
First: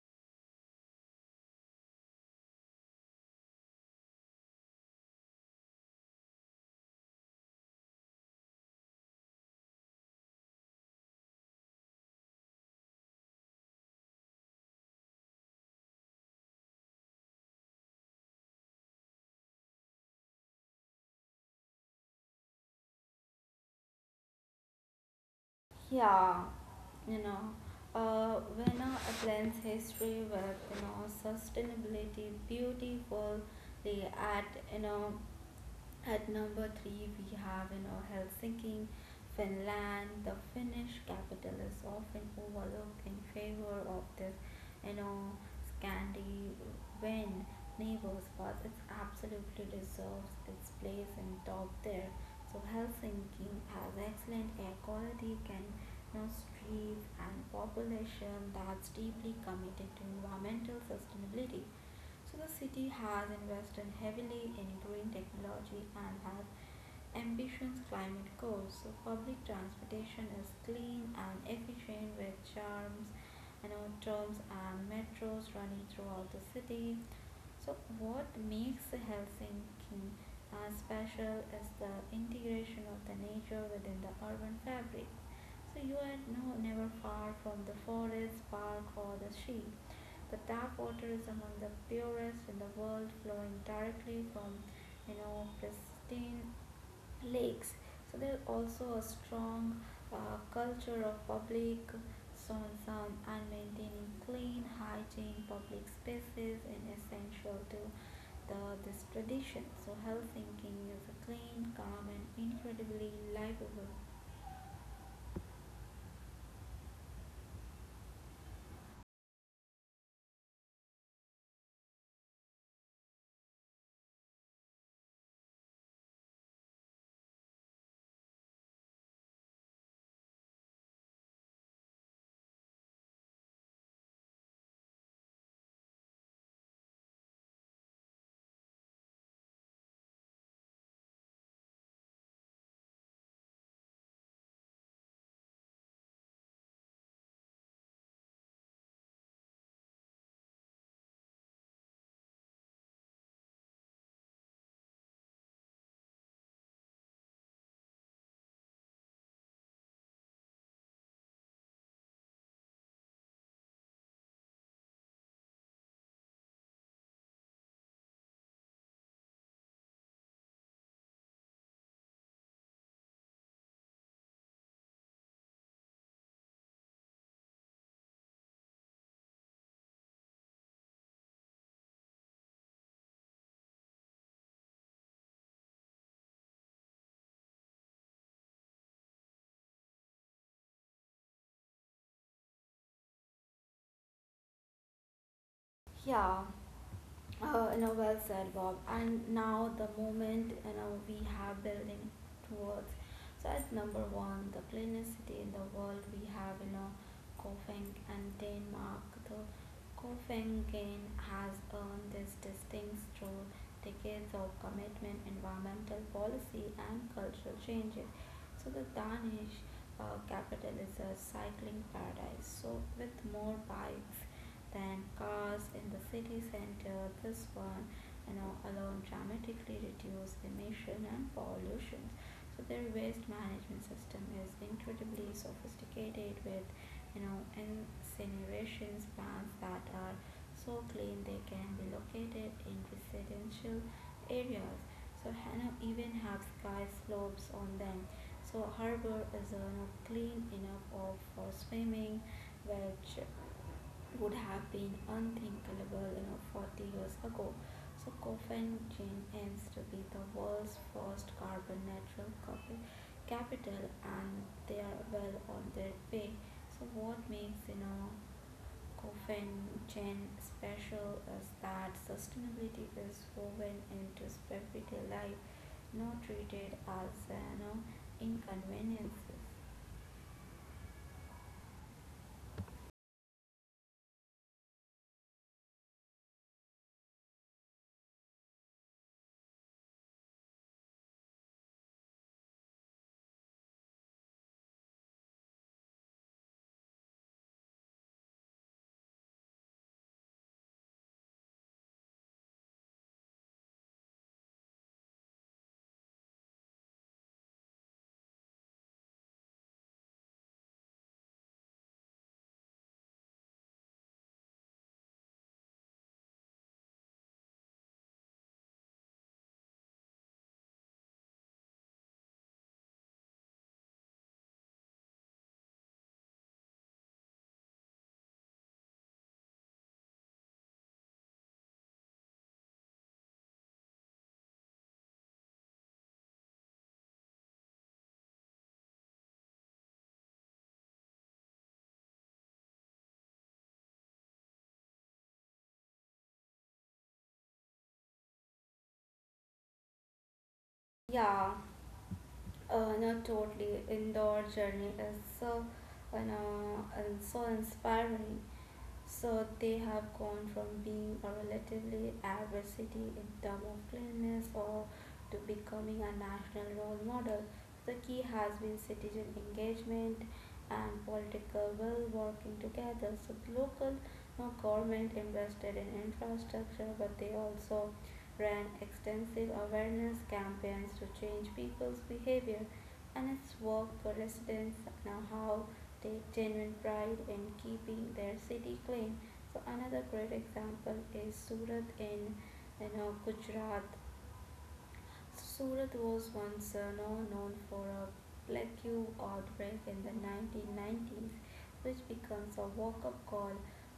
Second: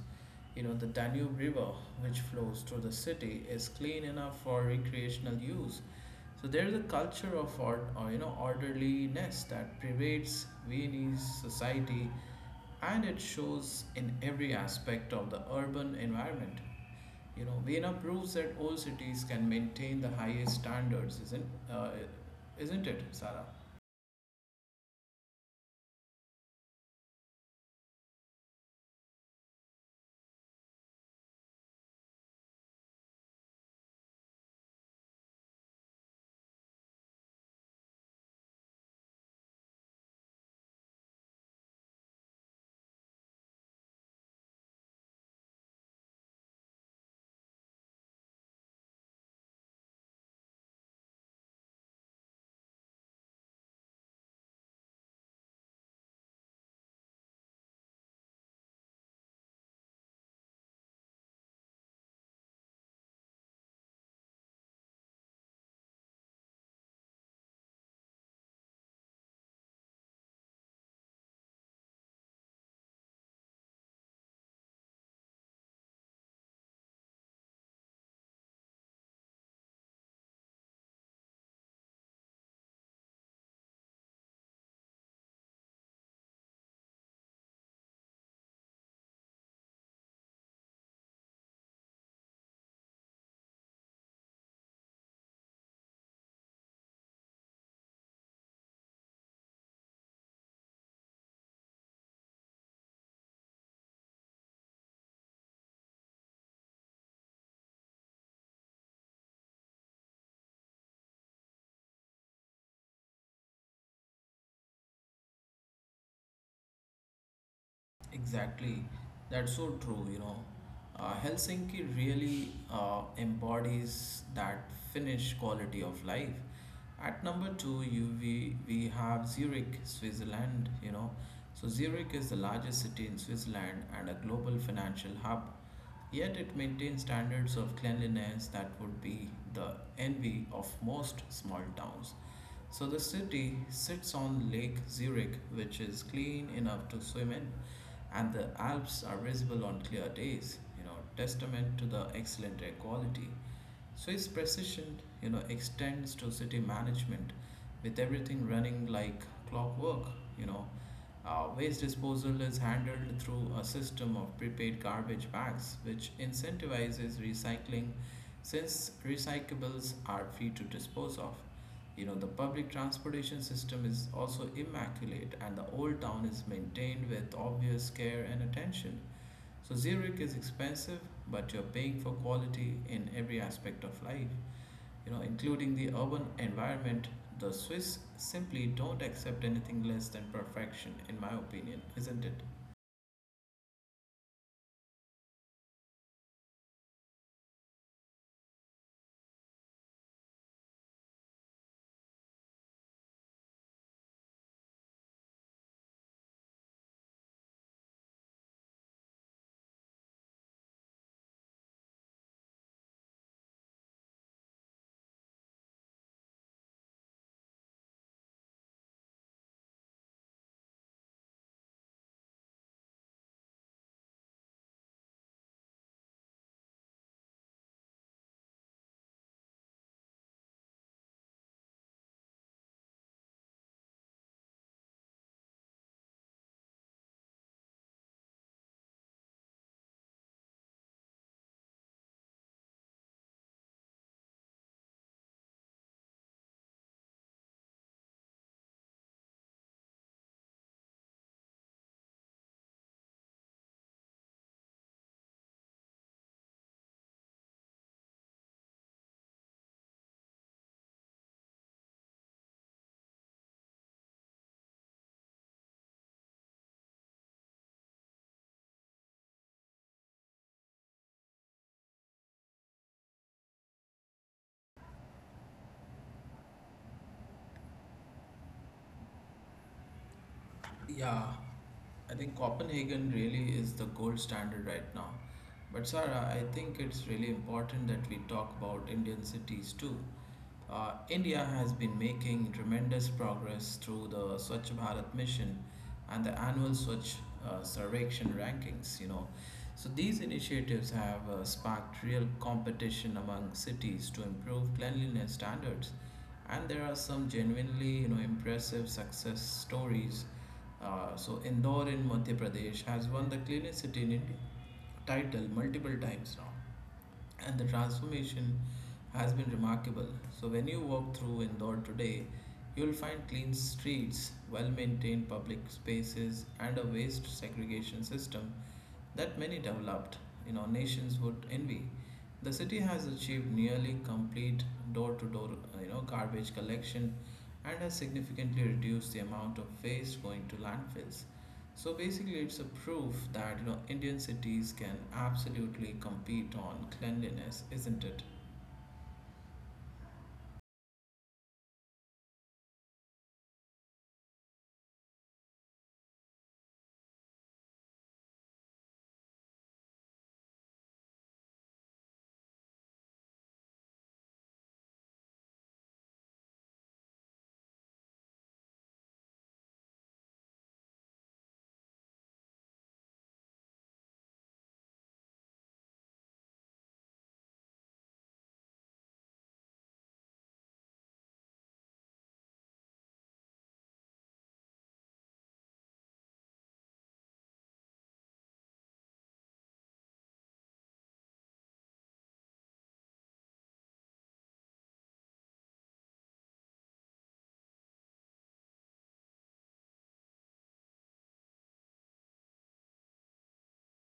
Speaker 1: You know, the Danube River, which flows through the city, is clean enough for recreational use. So there is a culture of ord- or you know orderliness that pervades Viennese society, and it shows in every aspect of the urban environment. You know, Vienna proves that old cities can maintain the highest standards, isn't it, Sarah?
Speaker 2: Yeah, you know, when a blends history with, you know, sustainability beautifully at, you know number three, we have, you know, Helsinki, Finland. The Finnish capital is often overlooked in favor of this, you know, Scandinavian neighbors, but it absolutely deserves its place in top there. So Helsinki has excellent air quality, can, you know, streets and population that's deeply committed to environmental sustainability. So the city has invested heavily in green technology and has ambitious climate goals. So public transportation is clean and efficient with charms and trams and metros running throughout the city. So what makes Helsinki special is the integration of the nature within the urban fabric. So you are never far from the forest, park, or the sea. The tap water is among the purest in the world, flowing directly from, you know, pristine lakes. So there's also a strong culture of public consumption and maintaining clean, hygiene public spaces and essential to this tradition. So health thinking is a clean, calm, and incredibly livable.
Speaker 1: Exactly. That's so true, you know. Helsinki really embodies that Finnish quality of life. At number two, we have Zurich, Switzerland, you know. So Zurich is the largest city in Switzerland and a global financial hub. Yet it maintains standards of cleanliness that would be the envy of most small towns. So the city sits on Lake Zurich, which is clean enough to swim in, and the Alps are visible on clear days, you know, testament to the excellent air quality. Swiss precision, you know, extends to city management with everything running like clockwork, you know. Waste disposal is handled through a system of prepaid garbage bags, which incentivizes recycling since recyclables are free to dispose of. You know, the public transportation system is also immaculate, and the old town is maintained with obvious care and attention. So, Zurich is expensive, but you're paying for quality in every aspect of life, you know, including the urban environment. The Swiss simply don't accept anything less than perfection, in my opinion, isn't it?
Speaker 2: Yeah. No, well said, Bob. And now the moment, you know, we have building towards. So as number one, the cleanest city in the world, we have, you know, Copenhagen and Denmark. The Copenhagen has earned this distinct through decades of commitment, environmental policy, and cultural changes. So the Danish capital is a cycling paradise. So with more bikes than cars in the city center. This one, you know, alone dramatically reduce emission and pollution. So their waste management system is incredibly sophisticated with, you know, incineration plants that are so clean they can be located in residential areas. So Hano even have sky slopes on them. So harbor is, you know, clean enough of for swimming, which would have been unthinkable, you know, 40 years ago. So Copenhagen aims to be the world's first carbon capital, and they are well on their way. So what makes, you know, Copenhagen special is that sustainability is woven into everyday life, not treated as, you know, inconveniences.
Speaker 1: Yeah, I think Copenhagen really is the gold standard right now. But Sarah, I think it's really important that we talk about Indian cities too. India has been making tremendous progress through the Swachh Bharat mission and the annual Swachh, Sarvekshan rankings, you know. So these initiatives have sparked real competition among cities to improve cleanliness standards, and there are some genuinely, you know, impressive success stories. Uh, so Indore in Madhya Pradesh has won the cleanest city in India title multiple times now, and the transformation has been remarkable. So when you walk through Indore today, you'll find clean streets, well maintained public spaces, and a waste segregation system that many developed, you know, nations would envy. The city has achieved nearly complete door-to-door, you know, garbage collection and has significantly reduced the amount of waste going to landfills. So basically, it's a proof that you know Indian cities can absolutely compete on cleanliness, isn't it?
Speaker 2: Yeah. No, totally. Indoor journey is so, you know, and so inspiring. So they have gone from being a relatively average city in terms of cleanliness or to becoming a national role model. The key has been citizen engagement and political will working together. So the local, you know, government invested in infrastructure, but they also ran extensive awareness campaigns to change people's behavior and its work for residents now how take genuine pride in keeping their city clean. So another great example is Surat in, you know, Gujarat. Surat was once known for a plague outbreak in the 1990s, which becomes a wake up call.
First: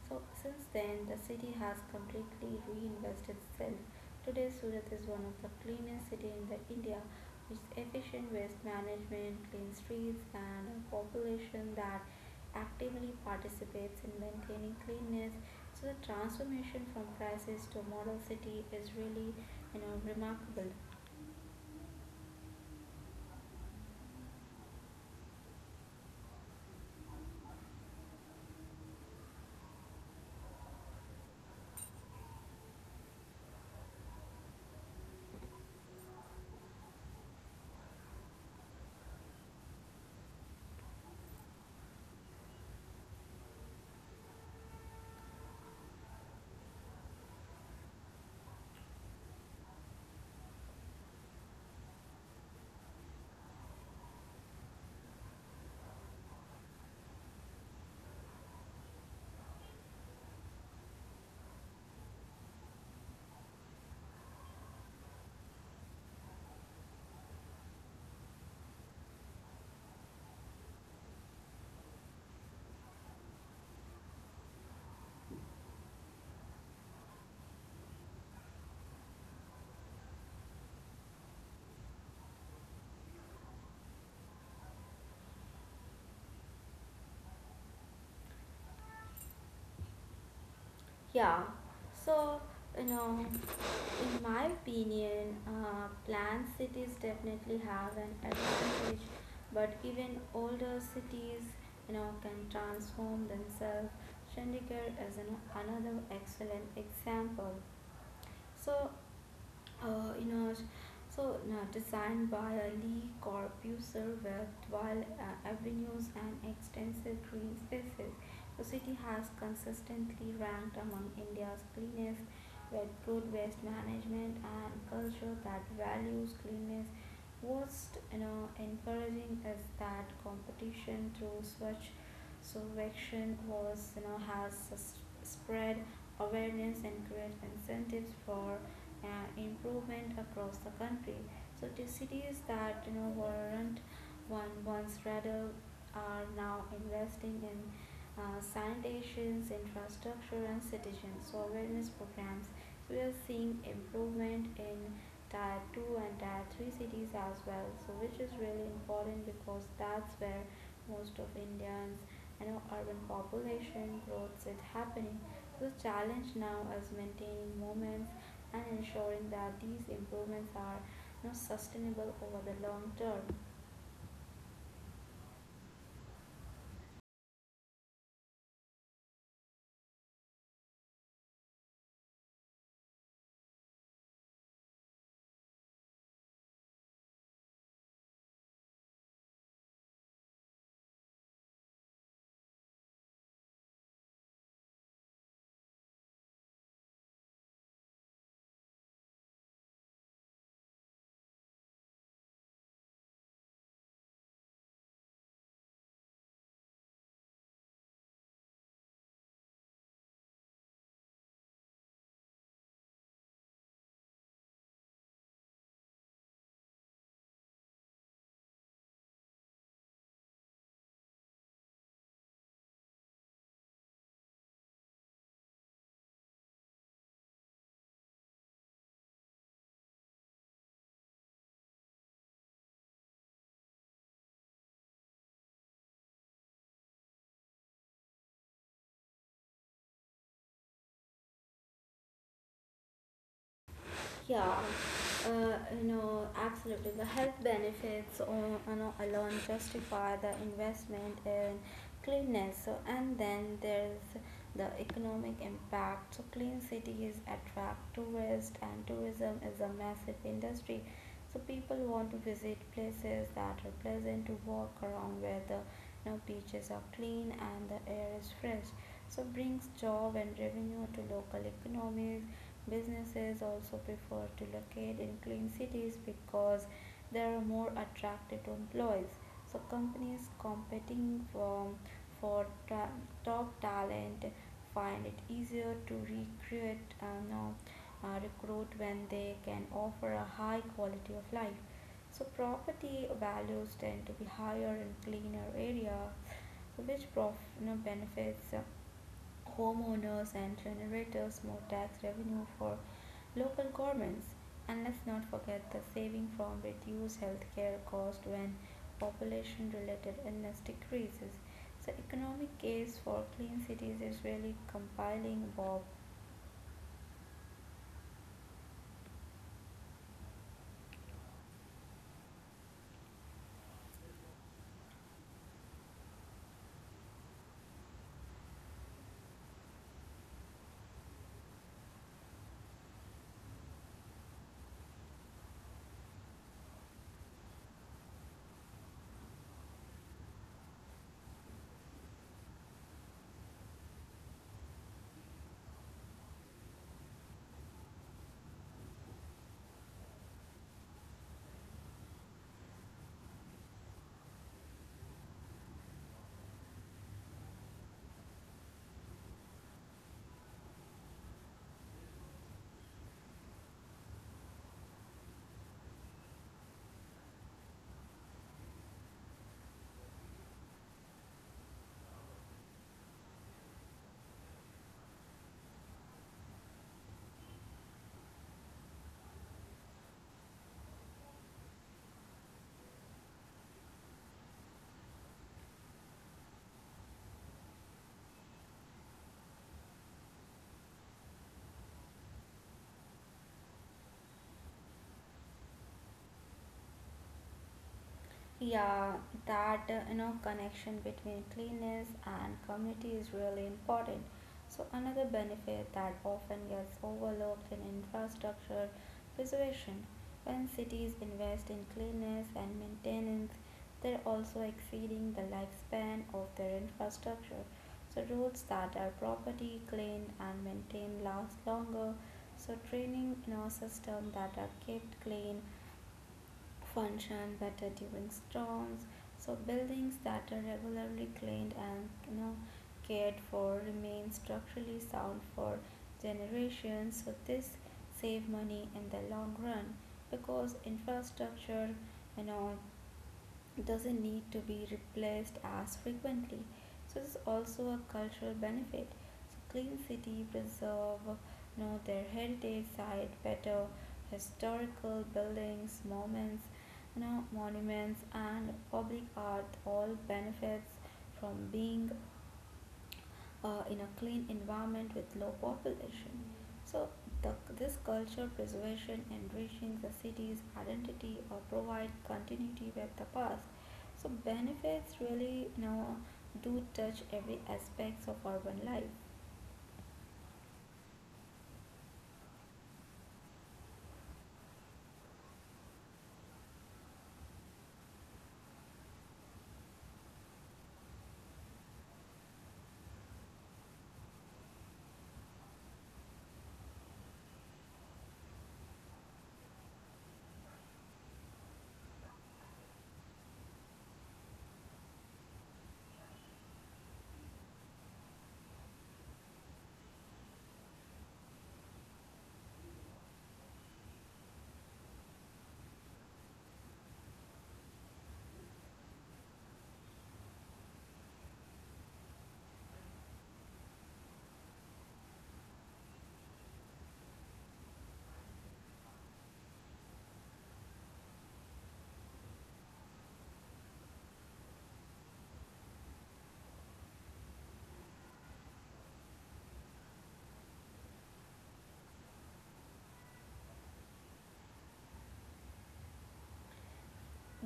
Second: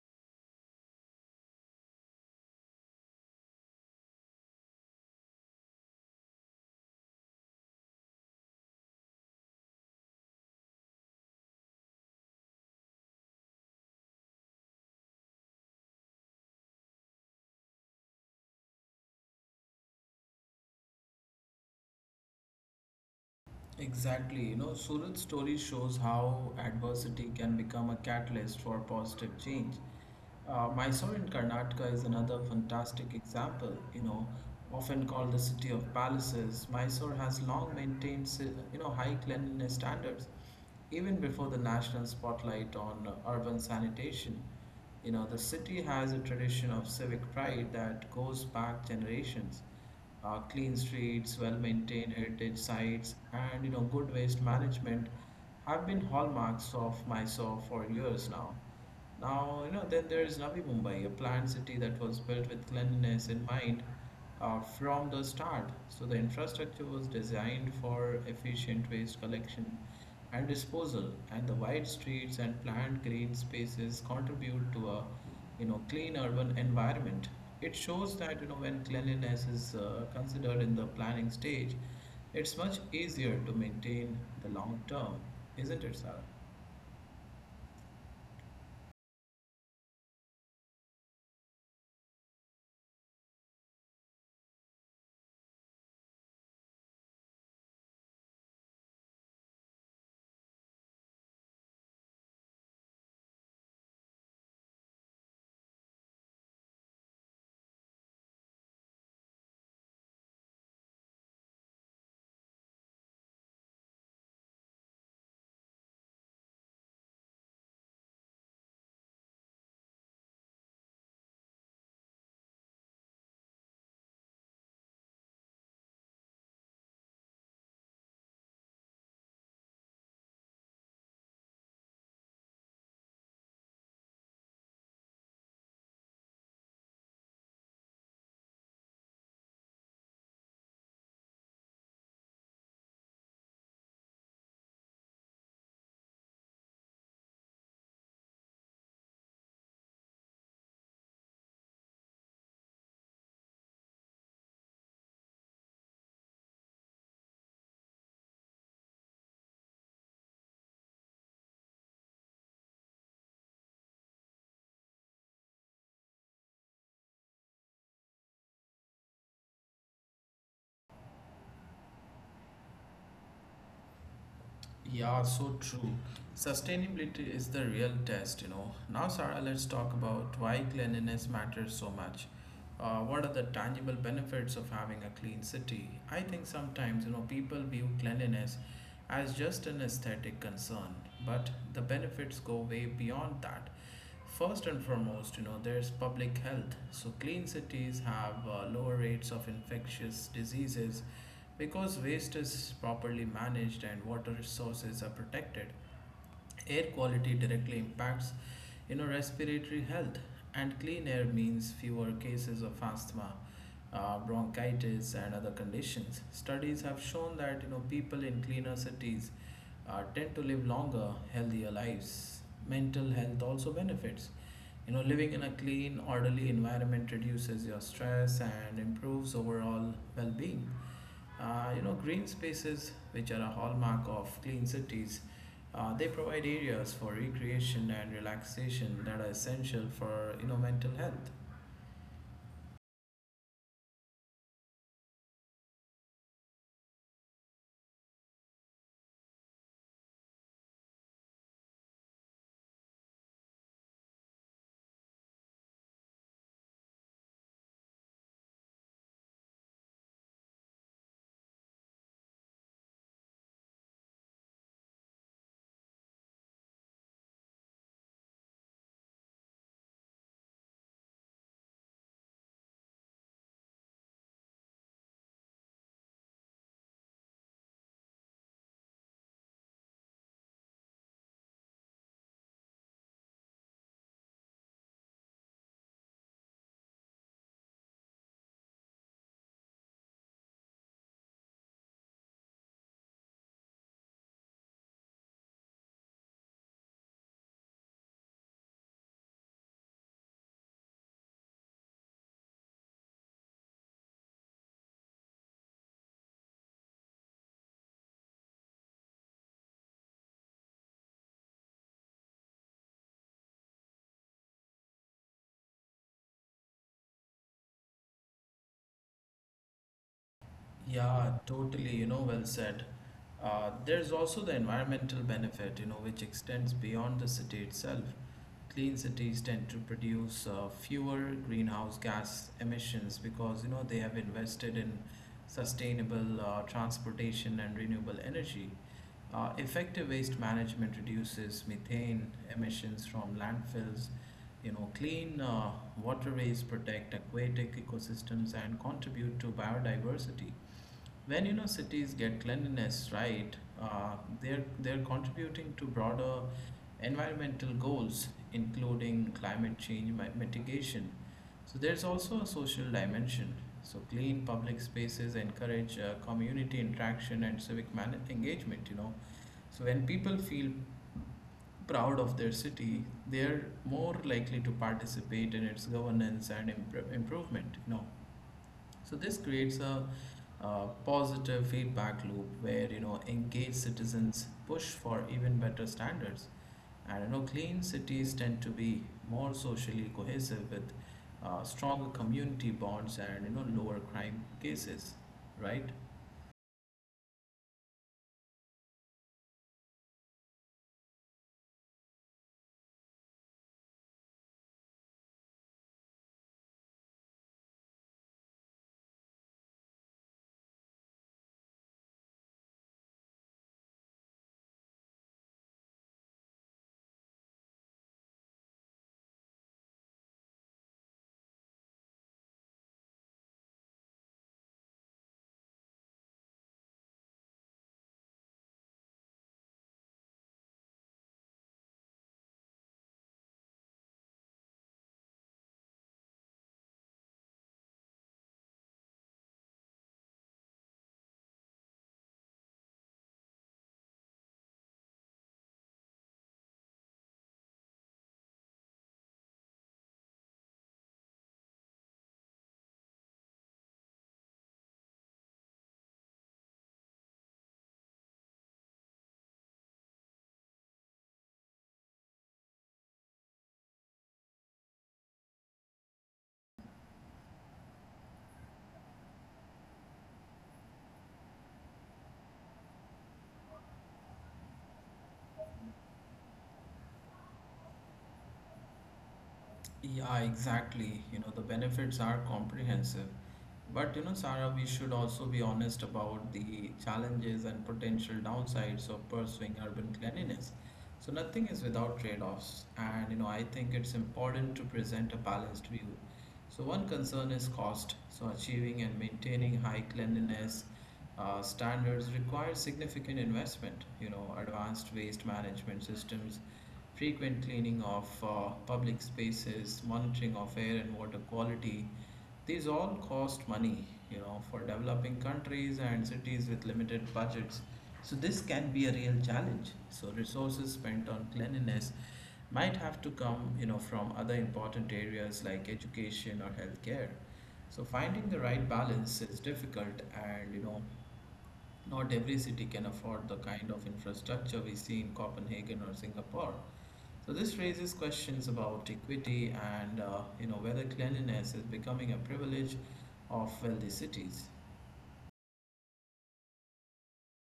Speaker 2: So, since then, the city has completely reinvested itself. Today, Surat is one of the cleanest cities in the India, with efficient waste management, clean streets, and a population that actively participates in maintaining cleanliness. So, the transformation from crisis to model city is really, you know, remarkable.
Speaker 1: Exactly. You know, Surat's story shows how adversity can become a catalyst for positive change. Mysore in Karnataka is another fantastic example. You know, often called the city of palaces, Mysore has long maintained, you know, high cleanliness standards, even before the national spotlight on urban sanitation. You know, the city has a tradition of civic pride that goes back generations. Clean streets, well-maintained heritage sites, and you know good waste management have been hallmarks of Mysore for years now. Now, you know, then there is Navi Mumbai, a planned city that was built with cleanliness in mind from the start. So the infrastructure was designed for efficient waste collection and disposal, and the wide streets and planned green spaces contribute to a, you know, clean urban environment. It shows that you know when cleanliness is, considered in the planning stage, it's much easier to maintain the long term, isn't it, Sarah?
Speaker 2: Yeah, so you know, in my opinion, planned cities definitely have an advantage, but even older cities, you know, can transform themselves. Chandigarh is another excellent example. So, uh, you know, now designed by a Lee Corbusier with wide avenues and extensive green spaces, the city has consistently ranked among India's cleanest with good waste management and culture that values cleanliness. What's, you know, encouraging is that competition through Swachh Sarvekshan was you know has spread awareness and create incentives for improvement across the country. So the cities that, you know, weren't one once rather are now investing in sanitations, infrastructure, and citizens awareness programs. So we are seeing improvement in tier two and tier three cities as well. So which is really important because that's where most of Indians, you know, urban population growth is happening. So, the challenge now is maintaining moments and ensuring that these improvements are, you know, sustainable over the long term.
Speaker 1: Yeah, so true. Sustainability is the real test, you know. Now, Sarah, let's talk about why cleanliness matters so much. What are the tangible benefits of having a clean city? I think sometimes, you know, people view cleanliness as just an aesthetic concern, but the benefits go way beyond that. First and foremost, you know, there's public health. So, clean cities have lower rates of infectious diseases because waste is properly managed and water resources are protected. Air quality directly impacts, you know, respiratory health, and clean air means fewer cases of asthma, bronchitis and other conditions. Studies have shown that you know people in cleaner cities tend to live longer, healthier lives. Mental health also benefits. You know, living in a clean, orderly environment reduces your stress and improves overall well-being. You know, green spaces, which are a hallmark of clean cities, they provide areas for recreation and relaxation that are essential for you know mental health.
Speaker 2: Yeah, you know, absolutely. The health benefits on, you know, alone justify the investment in cleanness. So, and then there's the economic impact. So, clean cities attract tourists, and tourism is a massive industry. So, people want to visit places that are pleasant to walk around, where the, you know, beaches are clean and the air is fresh. So, brings job and revenue to local economies. Businesses also prefer to locate in clean cities because they are more attractive to employees. So companies competing for, for ta- top talent find it easier to recruit, no, recruit when they can offer a high quality of life. So property values tend to be higher in cleaner areas, so which you know, benefits homeowners and generators more tax revenue for local governments. And let's not forget the saving from reduced healthcare costs when population related illness decreases. The economic case for clean cities is really compelling, Bob.
Speaker 1: Yeah, totally, you know, well said. There's also the environmental benefit, you know, which extends beyond the city itself. Clean cities tend to produce fewer greenhouse gas emissions because, you know, they have invested in sustainable, transportation and renewable energy. Effective waste management reduces methane emissions from landfills. You know, clean, waterways protect aquatic ecosystems and contribute to biodiversity. When you know cities get cleanliness right, they're contributing to broader environmental goals, including climate change mitigation. So there's also a social dimension. So clean public spaces encourage community interaction and civic engagement. You know, so when people feel proud of their city, they're more likely to participate in its governance and improvement. You know, so this creates a, positive feedback loop where you know engaged citizens push for even better standards, and you know clean cities tend to be more socially cohesive with, stronger community bonds and you know lower crime cases, right?
Speaker 2: Yeah, that you know connection between cleanliness and community is really important. So another benefit that often gets overlooked in infrastructure preservation. When cities invest in cleanliness and maintenance, they're also exceeding the lifespan of their infrastructure. So roads that are properly cleaned and maintained last longer. So training in our system that are kept clean function better during storms. So buildings that are regularly cleaned and, you know, cared for remain structurally sound for generations. So this save money in the long run because infrastructure, you know, doesn't need to be replaced as frequently. So this is also a cultural benefit. So clean city preserve, you know, their heritage site better, historical buildings, moments, you know, monuments and public art all benefits from being in a clean environment with low population. So the, this culture preservation enriching the city's identity or provide continuity with the past. So benefits really, you know, do touch every aspects of urban life.
Speaker 1: Yeah, exactly. You know, the benefits are comprehensive. But, you know, Sarah, we should also be honest about the challenges and potential downsides of pursuing urban cleanliness. So, nothing is without trade-offs. And, you know, I think it's important to present a balanced view. So one concern is cost. So achieving and maintaining high cleanliness standards requires significant investment. You know, advanced waste management systems, frequent cleaning of public spaces, monitoring of air and water quality, these all cost money, you know, for developing countries and cities with limited budgets. So this can be a real challenge. So resources spent on cleanliness might have to come, you know, from other important areas like education or healthcare. So finding the right balance is difficult and not every city can afford the kind of infrastructure we see in Copenhagen or Singapore. So this raises questions about equity and whether cleanliness is becoming a privilege of wealthy cities.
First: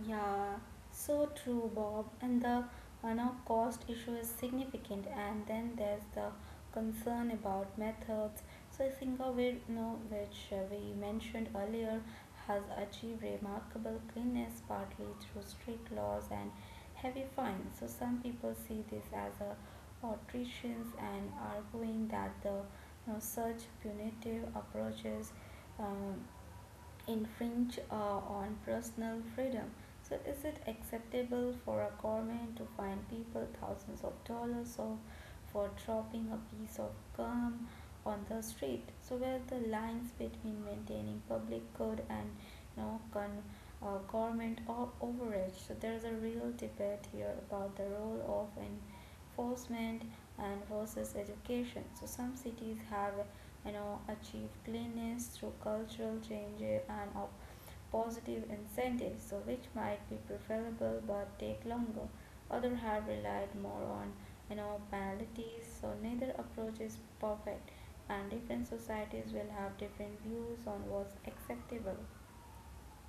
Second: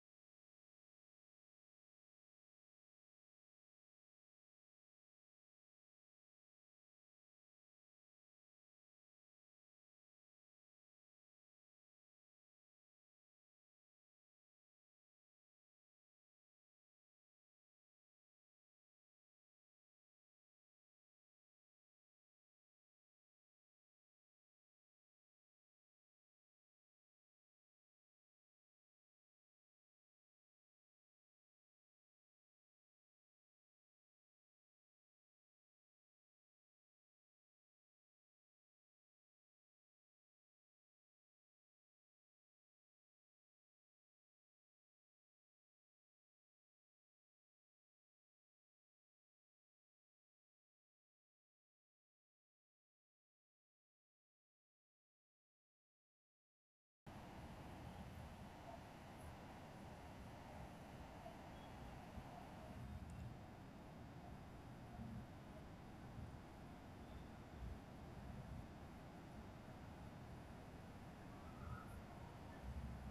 Speaker 2: Yeah, so true, Bob. And the, now cost issue is significant. And then there's the concern about methods. So Singapore, you know, which we mentioned earlier, has achieved remarkable cleanness partly through strict laws and heavy fines. So some people see this as a outrageous and arguing that the now, such punitive approaches um, infringe on personal freedom. So, is it acceptable for a government to fine people thousands of dollars or for dropping a piece of gum on the street? So, where the lines between maintaining public good and, you know, government or overreach? So, there is a real debate here about the role of enforcement and versus education. So some cities have, you know, achieved cleanliness through cultural change and of positive incentives, so which might be preferable but take longer. Other have relied more on penalties. So neither approach is perfect, and different societies will have different views on what's acceptable.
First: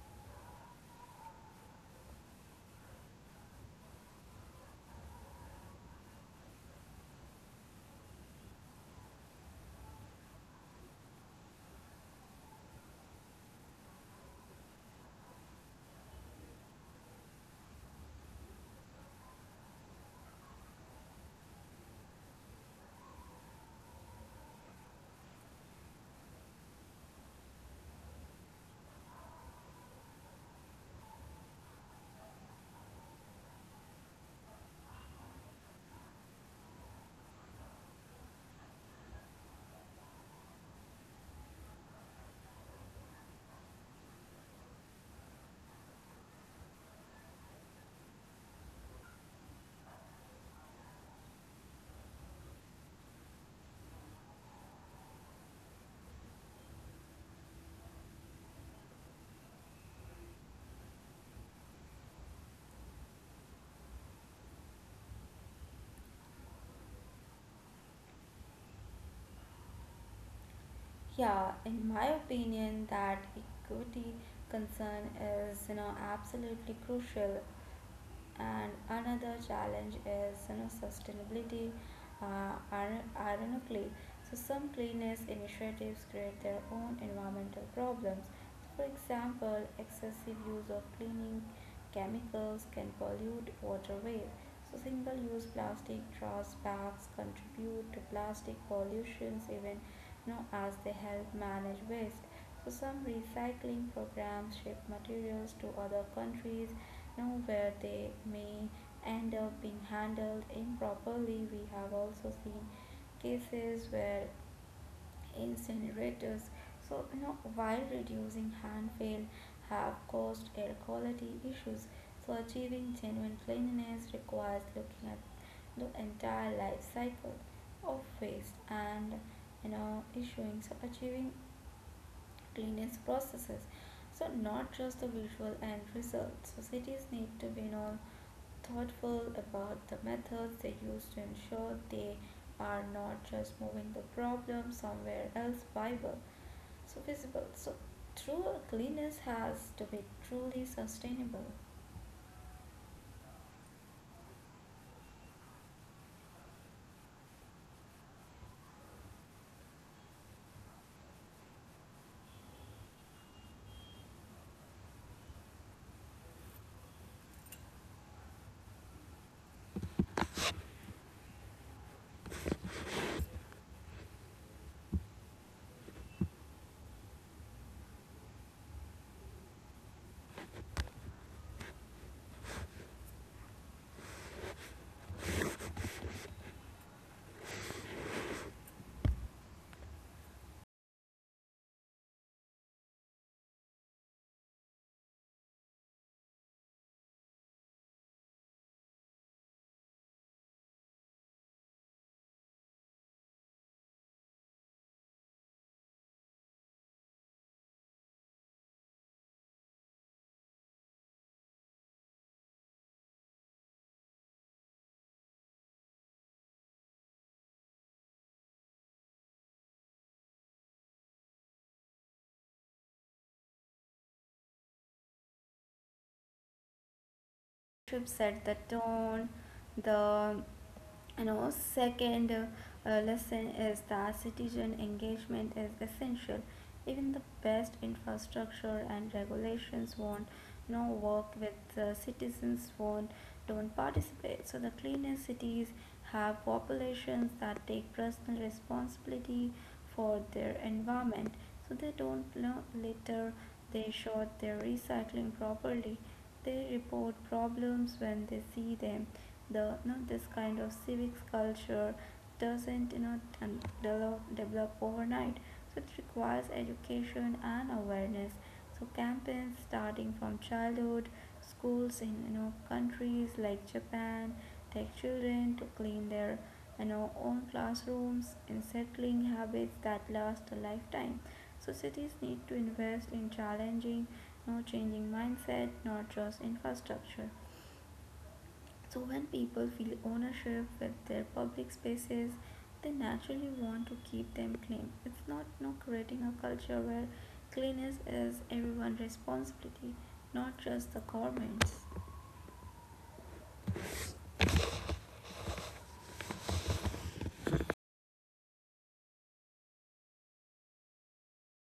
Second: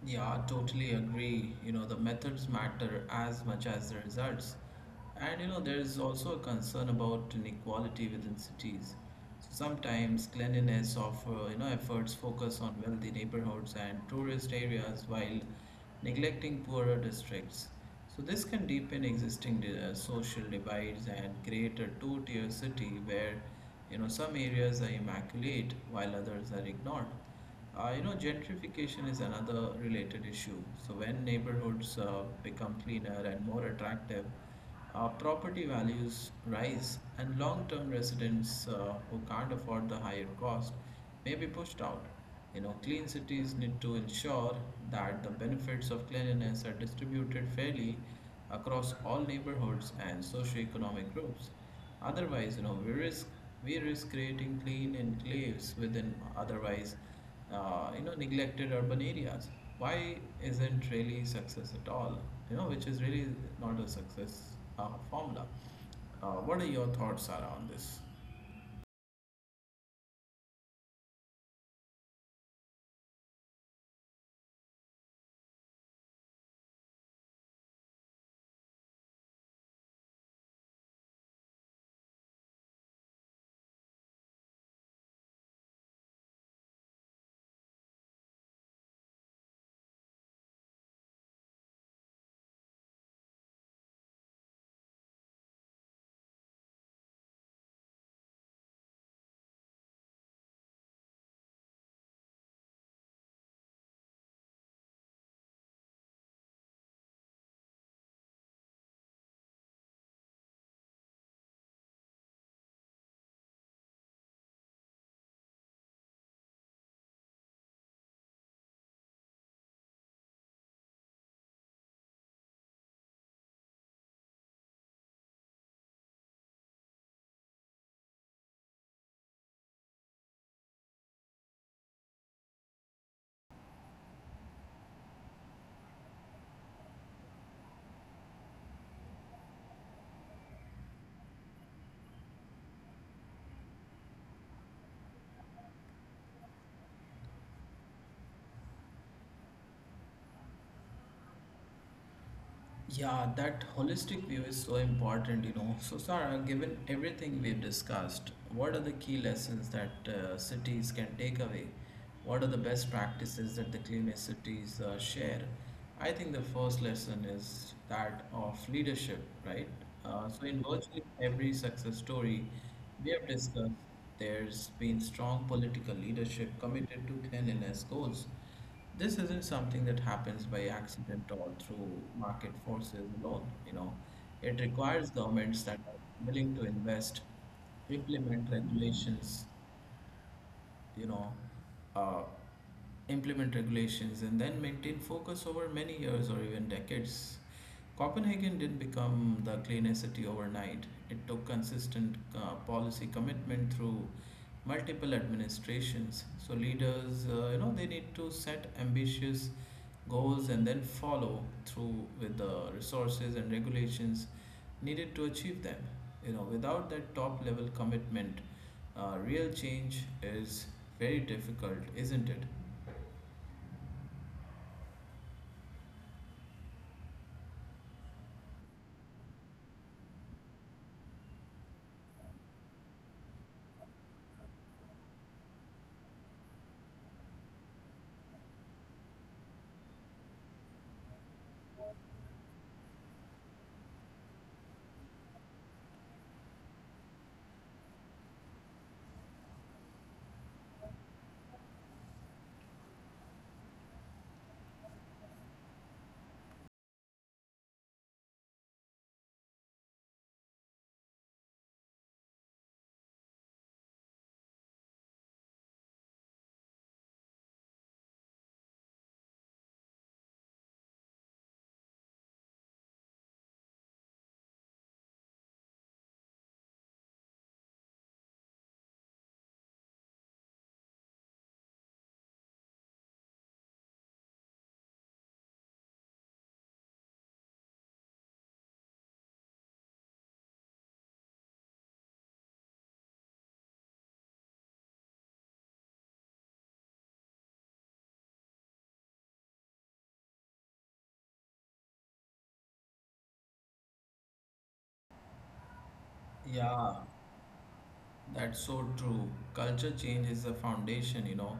Speaker 1: Yeah, I totally agree. The methods matter as much as the results. And there is also a concern about inequality within cities. So sometimes cleanliness of efforts focus on wealthy neighborhoods and tourist areas while neglecting poorer districts. So this can deepen existing social divides and create a two-tier city where some areas are immaculate while others are ignored. Gentrification is another related issue. So when neighborhoods become cleaner and more attractive, property values rise, and long-term residents who can't afford the higher cost may be pushed out. Clean cities need to ensure that the benefits of cleanliness are distributed fairly across all neighborhoods and socioeconomic groups. Otherwise, we risk creating clean enclaves within otherwise neglected urban areas. Why isn't really success at all? Which is really not a success formula. What are your thoughts around this?
Speaker 2: Yeah, in my opinion, that equity concern is absolutely crucial, and another challenge is sustainability, ironically. So some cleanliness initiatives create their own environmental problems. For example, excessive use of cleaning chemicals can pollute waterways. So single use plastic trash bags contribute to plastic pollutions even, as they help manage waste. So some recycling programs ship materials to other countries, know where they may end up being handled improperly. We have also seen cases where incinerators, while reducing landfill, have caused air quality issues. So achieving genuine cleanliness requires looking at the entire life cycle of waste, and issuing, so achieving cleanliness processes, so not just the visual end result. So cities need to be, thoughtful about the methods they use to ensure they are not just moving the problem somewhere else viable, so visible. So true cleanliness has to be truly sustainable.
Speaker 1: Yeah, that holistic view is so important. So, Sarah, given everything we've discussed, what are the key lessons that cities can take away? What are the best practices that the cleanest cities share? I think the first lesson is that of leadership, right? So, in virtually every success story we have discussed, there's been strong political leadership committed to cleanliness goals. This isn't something that happens by accident or through market forces alone. It requires governments that are willing to invest, implement you know, uh, regulations, and then maintain focus over many years or even decades. Copenhagen didn't become the cleanest city overnight. It took consistent policy commitment through multiple administrations. So leaders, they need to set ambitious goals and then follow through with the resources and regulations needed to achieve them. Without that top level commitment, real change is very difficult, isn't it?
Speaker 2: Trip set the tone, the second lesson is that citizen engagement is essential. Even the best infrastructure and regulations won't, work with citizens won't, don't participate. So the cleanest cities have populations that take personal responsibility for their environment. So they don't, litter. They sort their recycling properly. They report problems when they see them. The, this kind of civics culture doesn't, develop overnight. So it requires education and awareness. So campaigns starting from childhood, schools in countries like japan take children to clean their, own classrooms, in settling habits that last a lifetime. So cities need to invest in challenging, no changing mindset, not just infrastructure. So, when people feel ownership with their public spaces, they naturally want to keep them clean. It's not, creating a culture where cleanliness is everyone's responsibility, not just the government's.
Speaker 1: Yeah, that's so true. Culture change is the foundation.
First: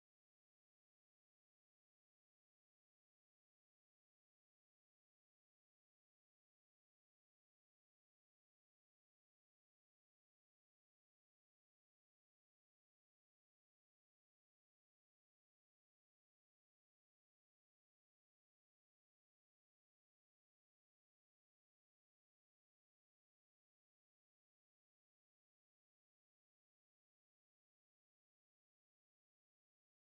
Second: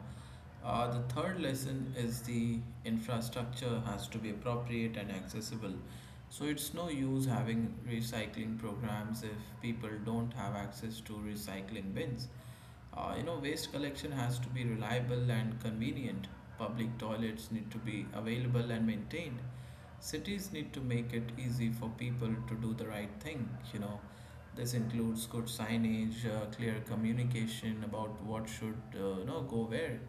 Speaker 1: The third lesson is the infrastructure has to be appropriate and accessible. So it's no use having recycling programs if people don't have access to recycling bins. Waste collection has to be reliable and convenient. Public toilets need to be available and maintained. Cities need to make it easy for people to do the right thing. This includes good signage, clear communication about what should go where,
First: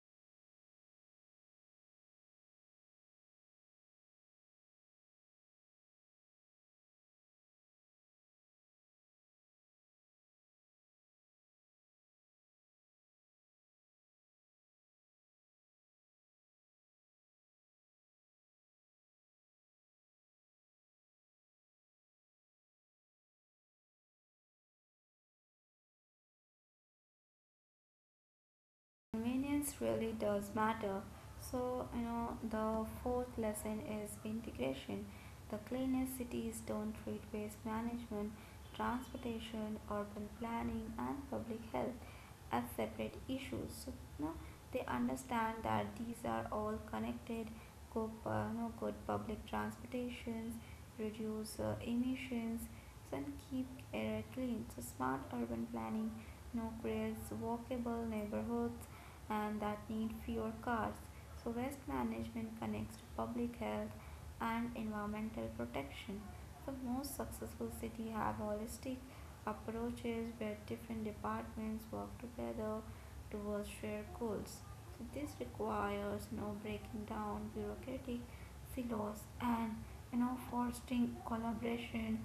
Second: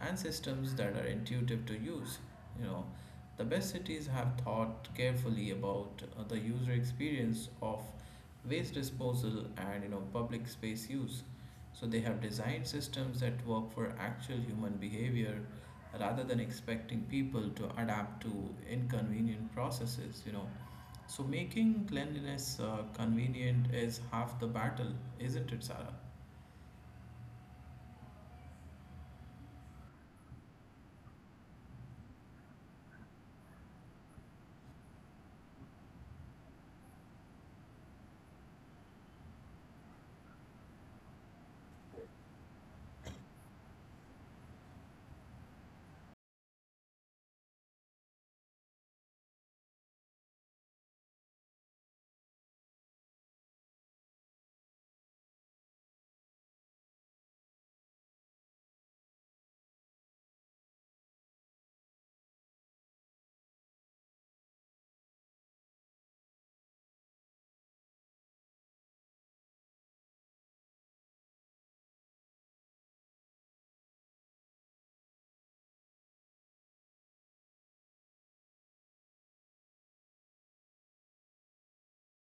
Speaker 1: and systems that are intuitive to use. You know, the best cities have thought carefully about the user experience of waste disposal and public space use. So they have designed systems that work for actual human behavior rather than expecting people to adapt to inconvenient processes. So making cleanliness convenient is half the battle, isn't it, Sarah?
Speaker 2: Convenience really does matter. So, the fourth lesson is integration. The cleanest cities don't treat waste management, transportation, urban planning, and public health as separate issues. So, you know, they understand that these are all connected. Go, good public transportations, reduce emissions, so, and keep air clean. So smart urban planning, creates walkable neighborhoods and that need fewer cars. So waste management connects to public health and environmental protection. The most successful cities have holistic approaches where different departments work together towards shared goals. So this requires no breaking down bureaucratic silos, and fostering collaboration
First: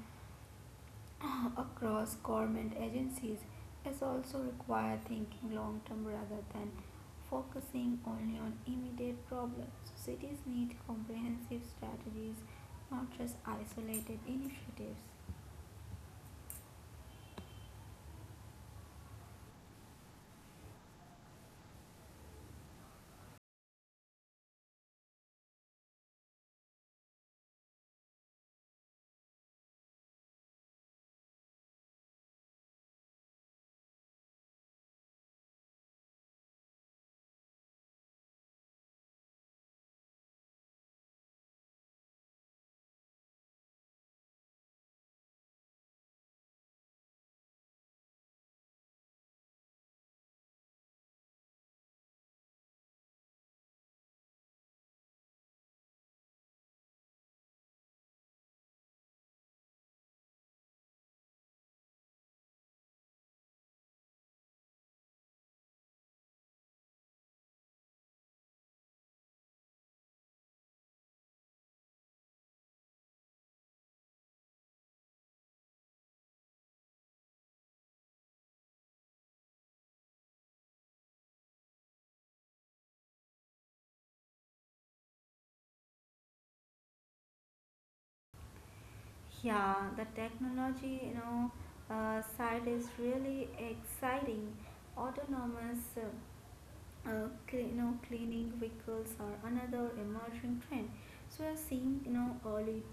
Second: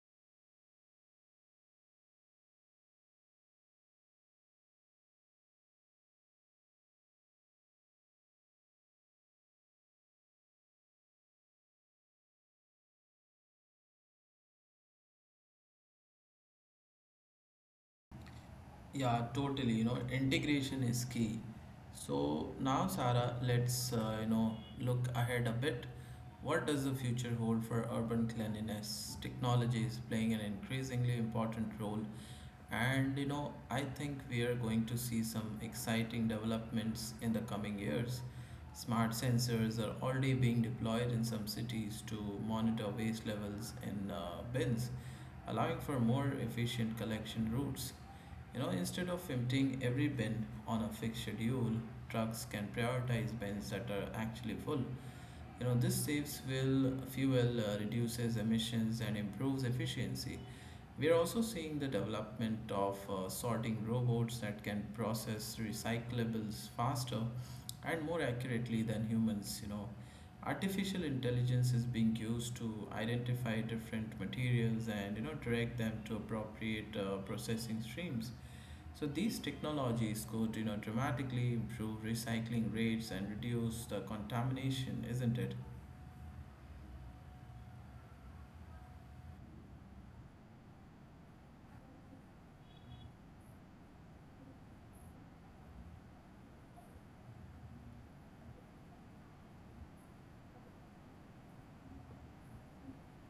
Speaker 2: across government agencies is also required, thinking long term rather than focusing only on immediate problems. So cities need comprehensive strategies, not just isolated initiatives.
Speaker 1: Yeah, totally. Integration is key. So now, Sarah, let's look ahead a bit. What does the future hold for urban cleanliness? Technology is playing an increasingly important role, and I think we are going to see some exciting developments in the coming years. Smart sensors are already being deployed in some cities to monitor waste levels in bins, allowing for more efficient collection routes. Instead of emptying every bin on a fixed schedule, trucks can prioritize bins that are actually full. This saves will fuel, reduces emissions, and improves efficiency. We are also seeing the development of sorting robots that can process recyclables faster and more accurately than humans. Artificial intelligence is being used to identify different materials and direct them to appropriate processing streams. So these technologies could, dramatically improve recycling rates and reduce the contamination, isn't it?
Speaker 2: Yeah, the technology, side is really exciting. Autonomous cleaning vehicles are another emerging trend. So we are seeing early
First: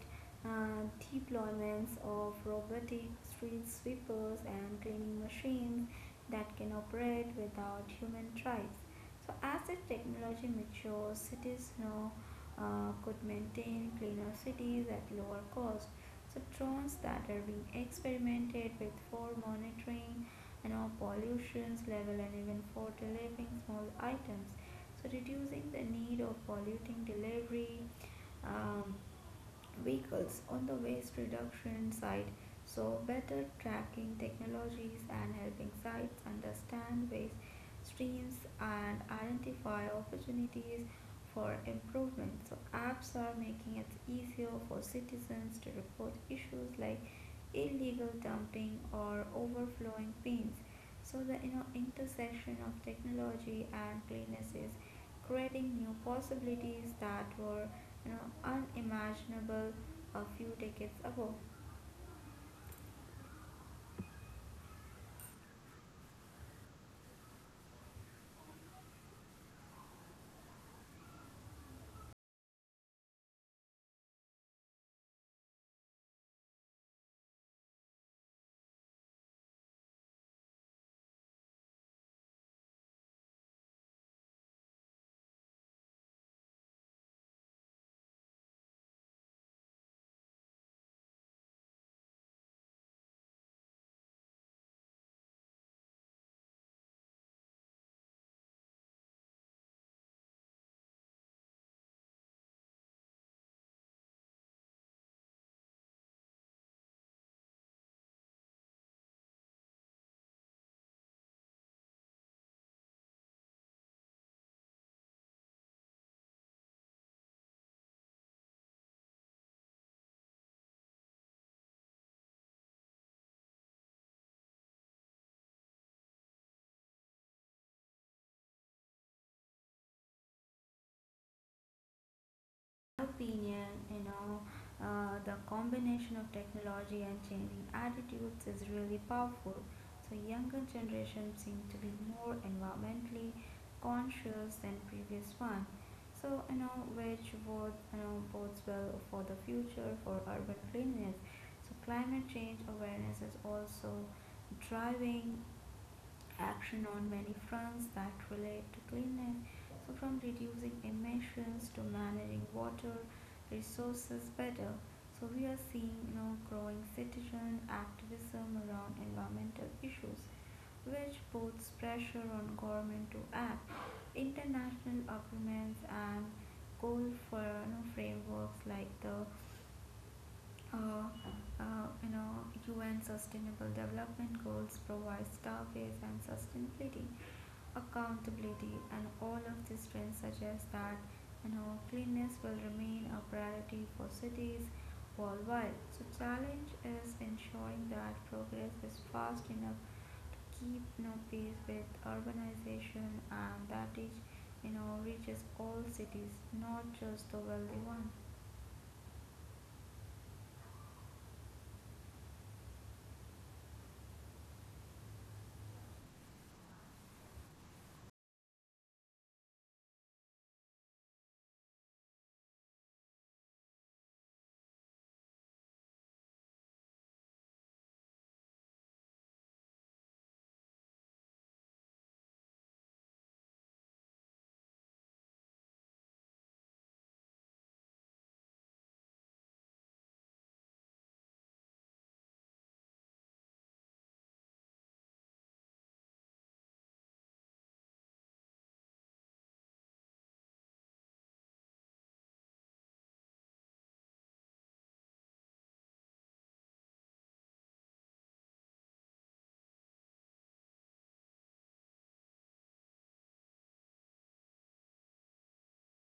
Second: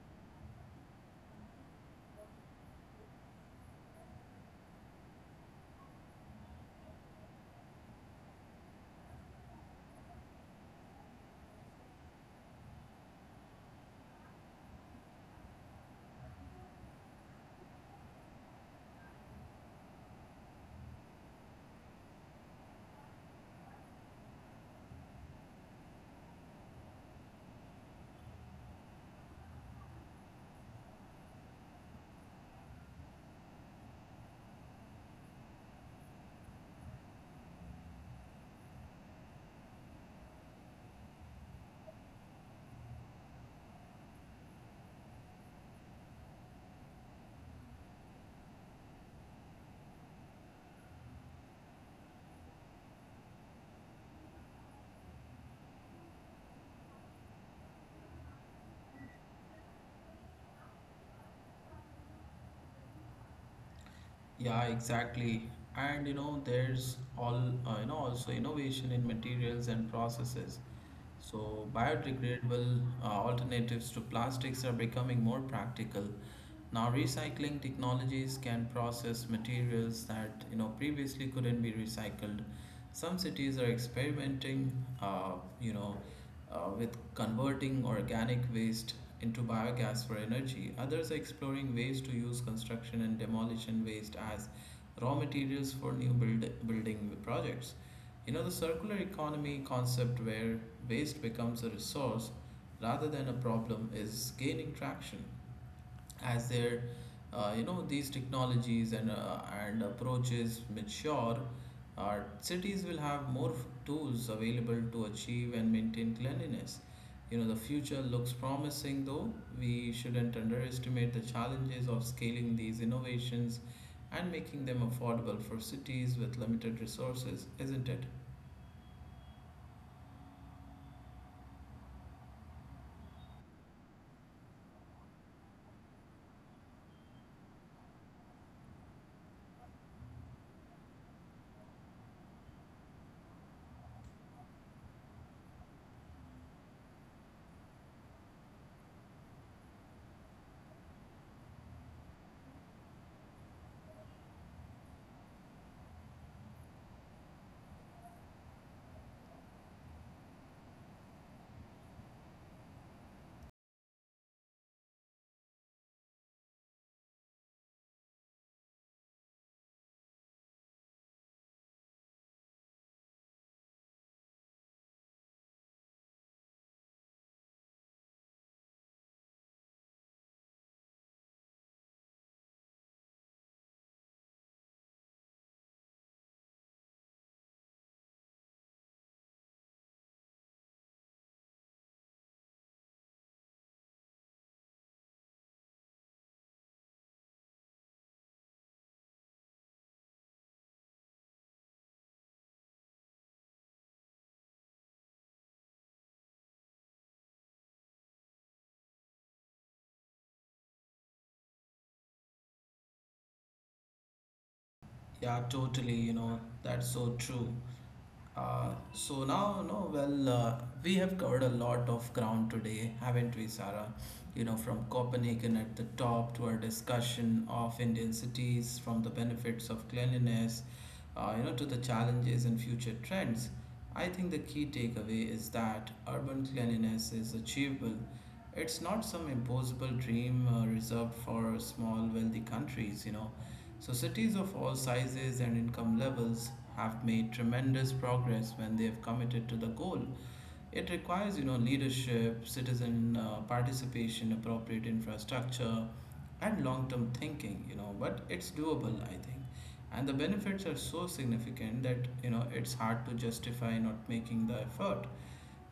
Speaker 2: deployments of robotic street sweepers and cleaning machines that can operate without human drives. So as the technology matures, cities now could maintain cleaner cities at lower cost. So drones that are being experimented with for monitoring and our pollutions level and even for delivering small items, so reducing the need of polluting delivery um, vehicles on the waste reduction side. So, better tracking technologies and helping sites understand waste streams and identify opportunities for improvement. So, apps are making it easier for citizens to report issues like illegal dumping or overflowing bins. So, the intersection of technology and cleanliness is creating new possibilities that were, unimaginable a few decades ago.
Speaker 1: Yeah, exactly. And there's all also innovation in materials and processes. So biodegradable alternatives to plastics are becoming more practical. Now, recycling technologies can process materials that previously couldn't be recycled. Some cities are experimenting, uh, you know, with converting organic waste into biogas for energy. Others are exploring ways to use construction and demolition waste as raw materials for building projects. The circular economy concept, where waste becomes a resource rather than a problem, is gaining traction as their you know these technologies and and approaches mature. Our cities will have more tools available to achieve and maintain cleanliness. The future looks promising, though we shouldn't underestimate the challenges of scaling these innovations and making them affordable for cities with limited resources, isn't it?
Speaker 2: In my opinion, the combination of technology and changing attitudes is really powerful. So younger generations seem to be more environmentally conscious than previous one. So which both bodes well for the future for urban cleanliness. So climate change awareness is also driving action on many fronts that relate to cleanliness. So, from reducing emissions to managing water resources better. So, we are seeing, growing citizen activism around environmental issues, which puts pressure on government to act. International agreements and goal for, frameworks like the uh, uh, you know UN Sustainable Development Goals provide targets and sustainability accountability, and all of these trends suggest that, cleanliness will remain a priority for cities worldwide. So challenge is ensuring that progress is fast enough to keep, pace with urbanization, and that it, reaches all cities, not just the wealthy one.
Speaker 1: Yeah, totally. That's so true. So now, no, well, We have covered a lot of ground today, haven't we, Sarah? From Copenhagen at the top to our discussion of Indian cities, from the benefits of cleanliness to the challenges and future trends, I think the key takeaway is that urban cleanliness is achievable. It's not some impossible dream reserved for small, wealthy countries. So cities of all sizes and income levels have made tremendous progress when they have committed to the goal. It requires, leadership, citizen participation, appropriate infrastructure, and long-term thinking. But it's doable, I think. And the benefits are so significant that it's hard to justify not making the effort.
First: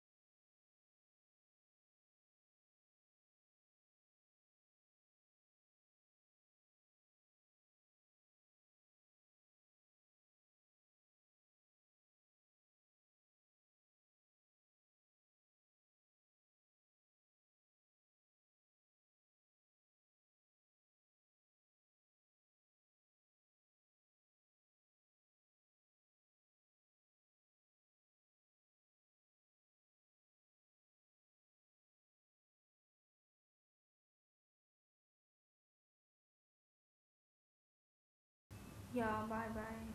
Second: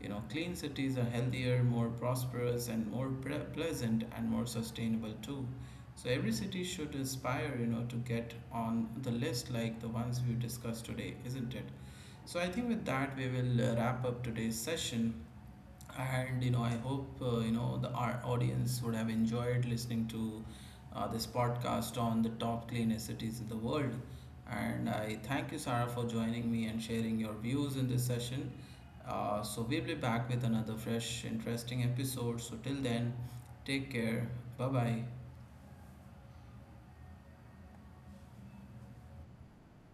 Speaker 1: Clean cities are healthier, more prosperous, and pleasant and more sustainable too. So every city should aspire, to get on the list like the ones we discussed today, isn't it? So I think with that we will wrap up today's session. And you know, I hope you know the our audience would have enjoyed listening to this podcast on the top cleanest cities in the world. And I thank you, Sarah, for joining me and sharing your views in this session. So we'll be back with another fresh, interesting episode. So till then, take care. Bye bye.
Speaker 2: Yeah, bye bye.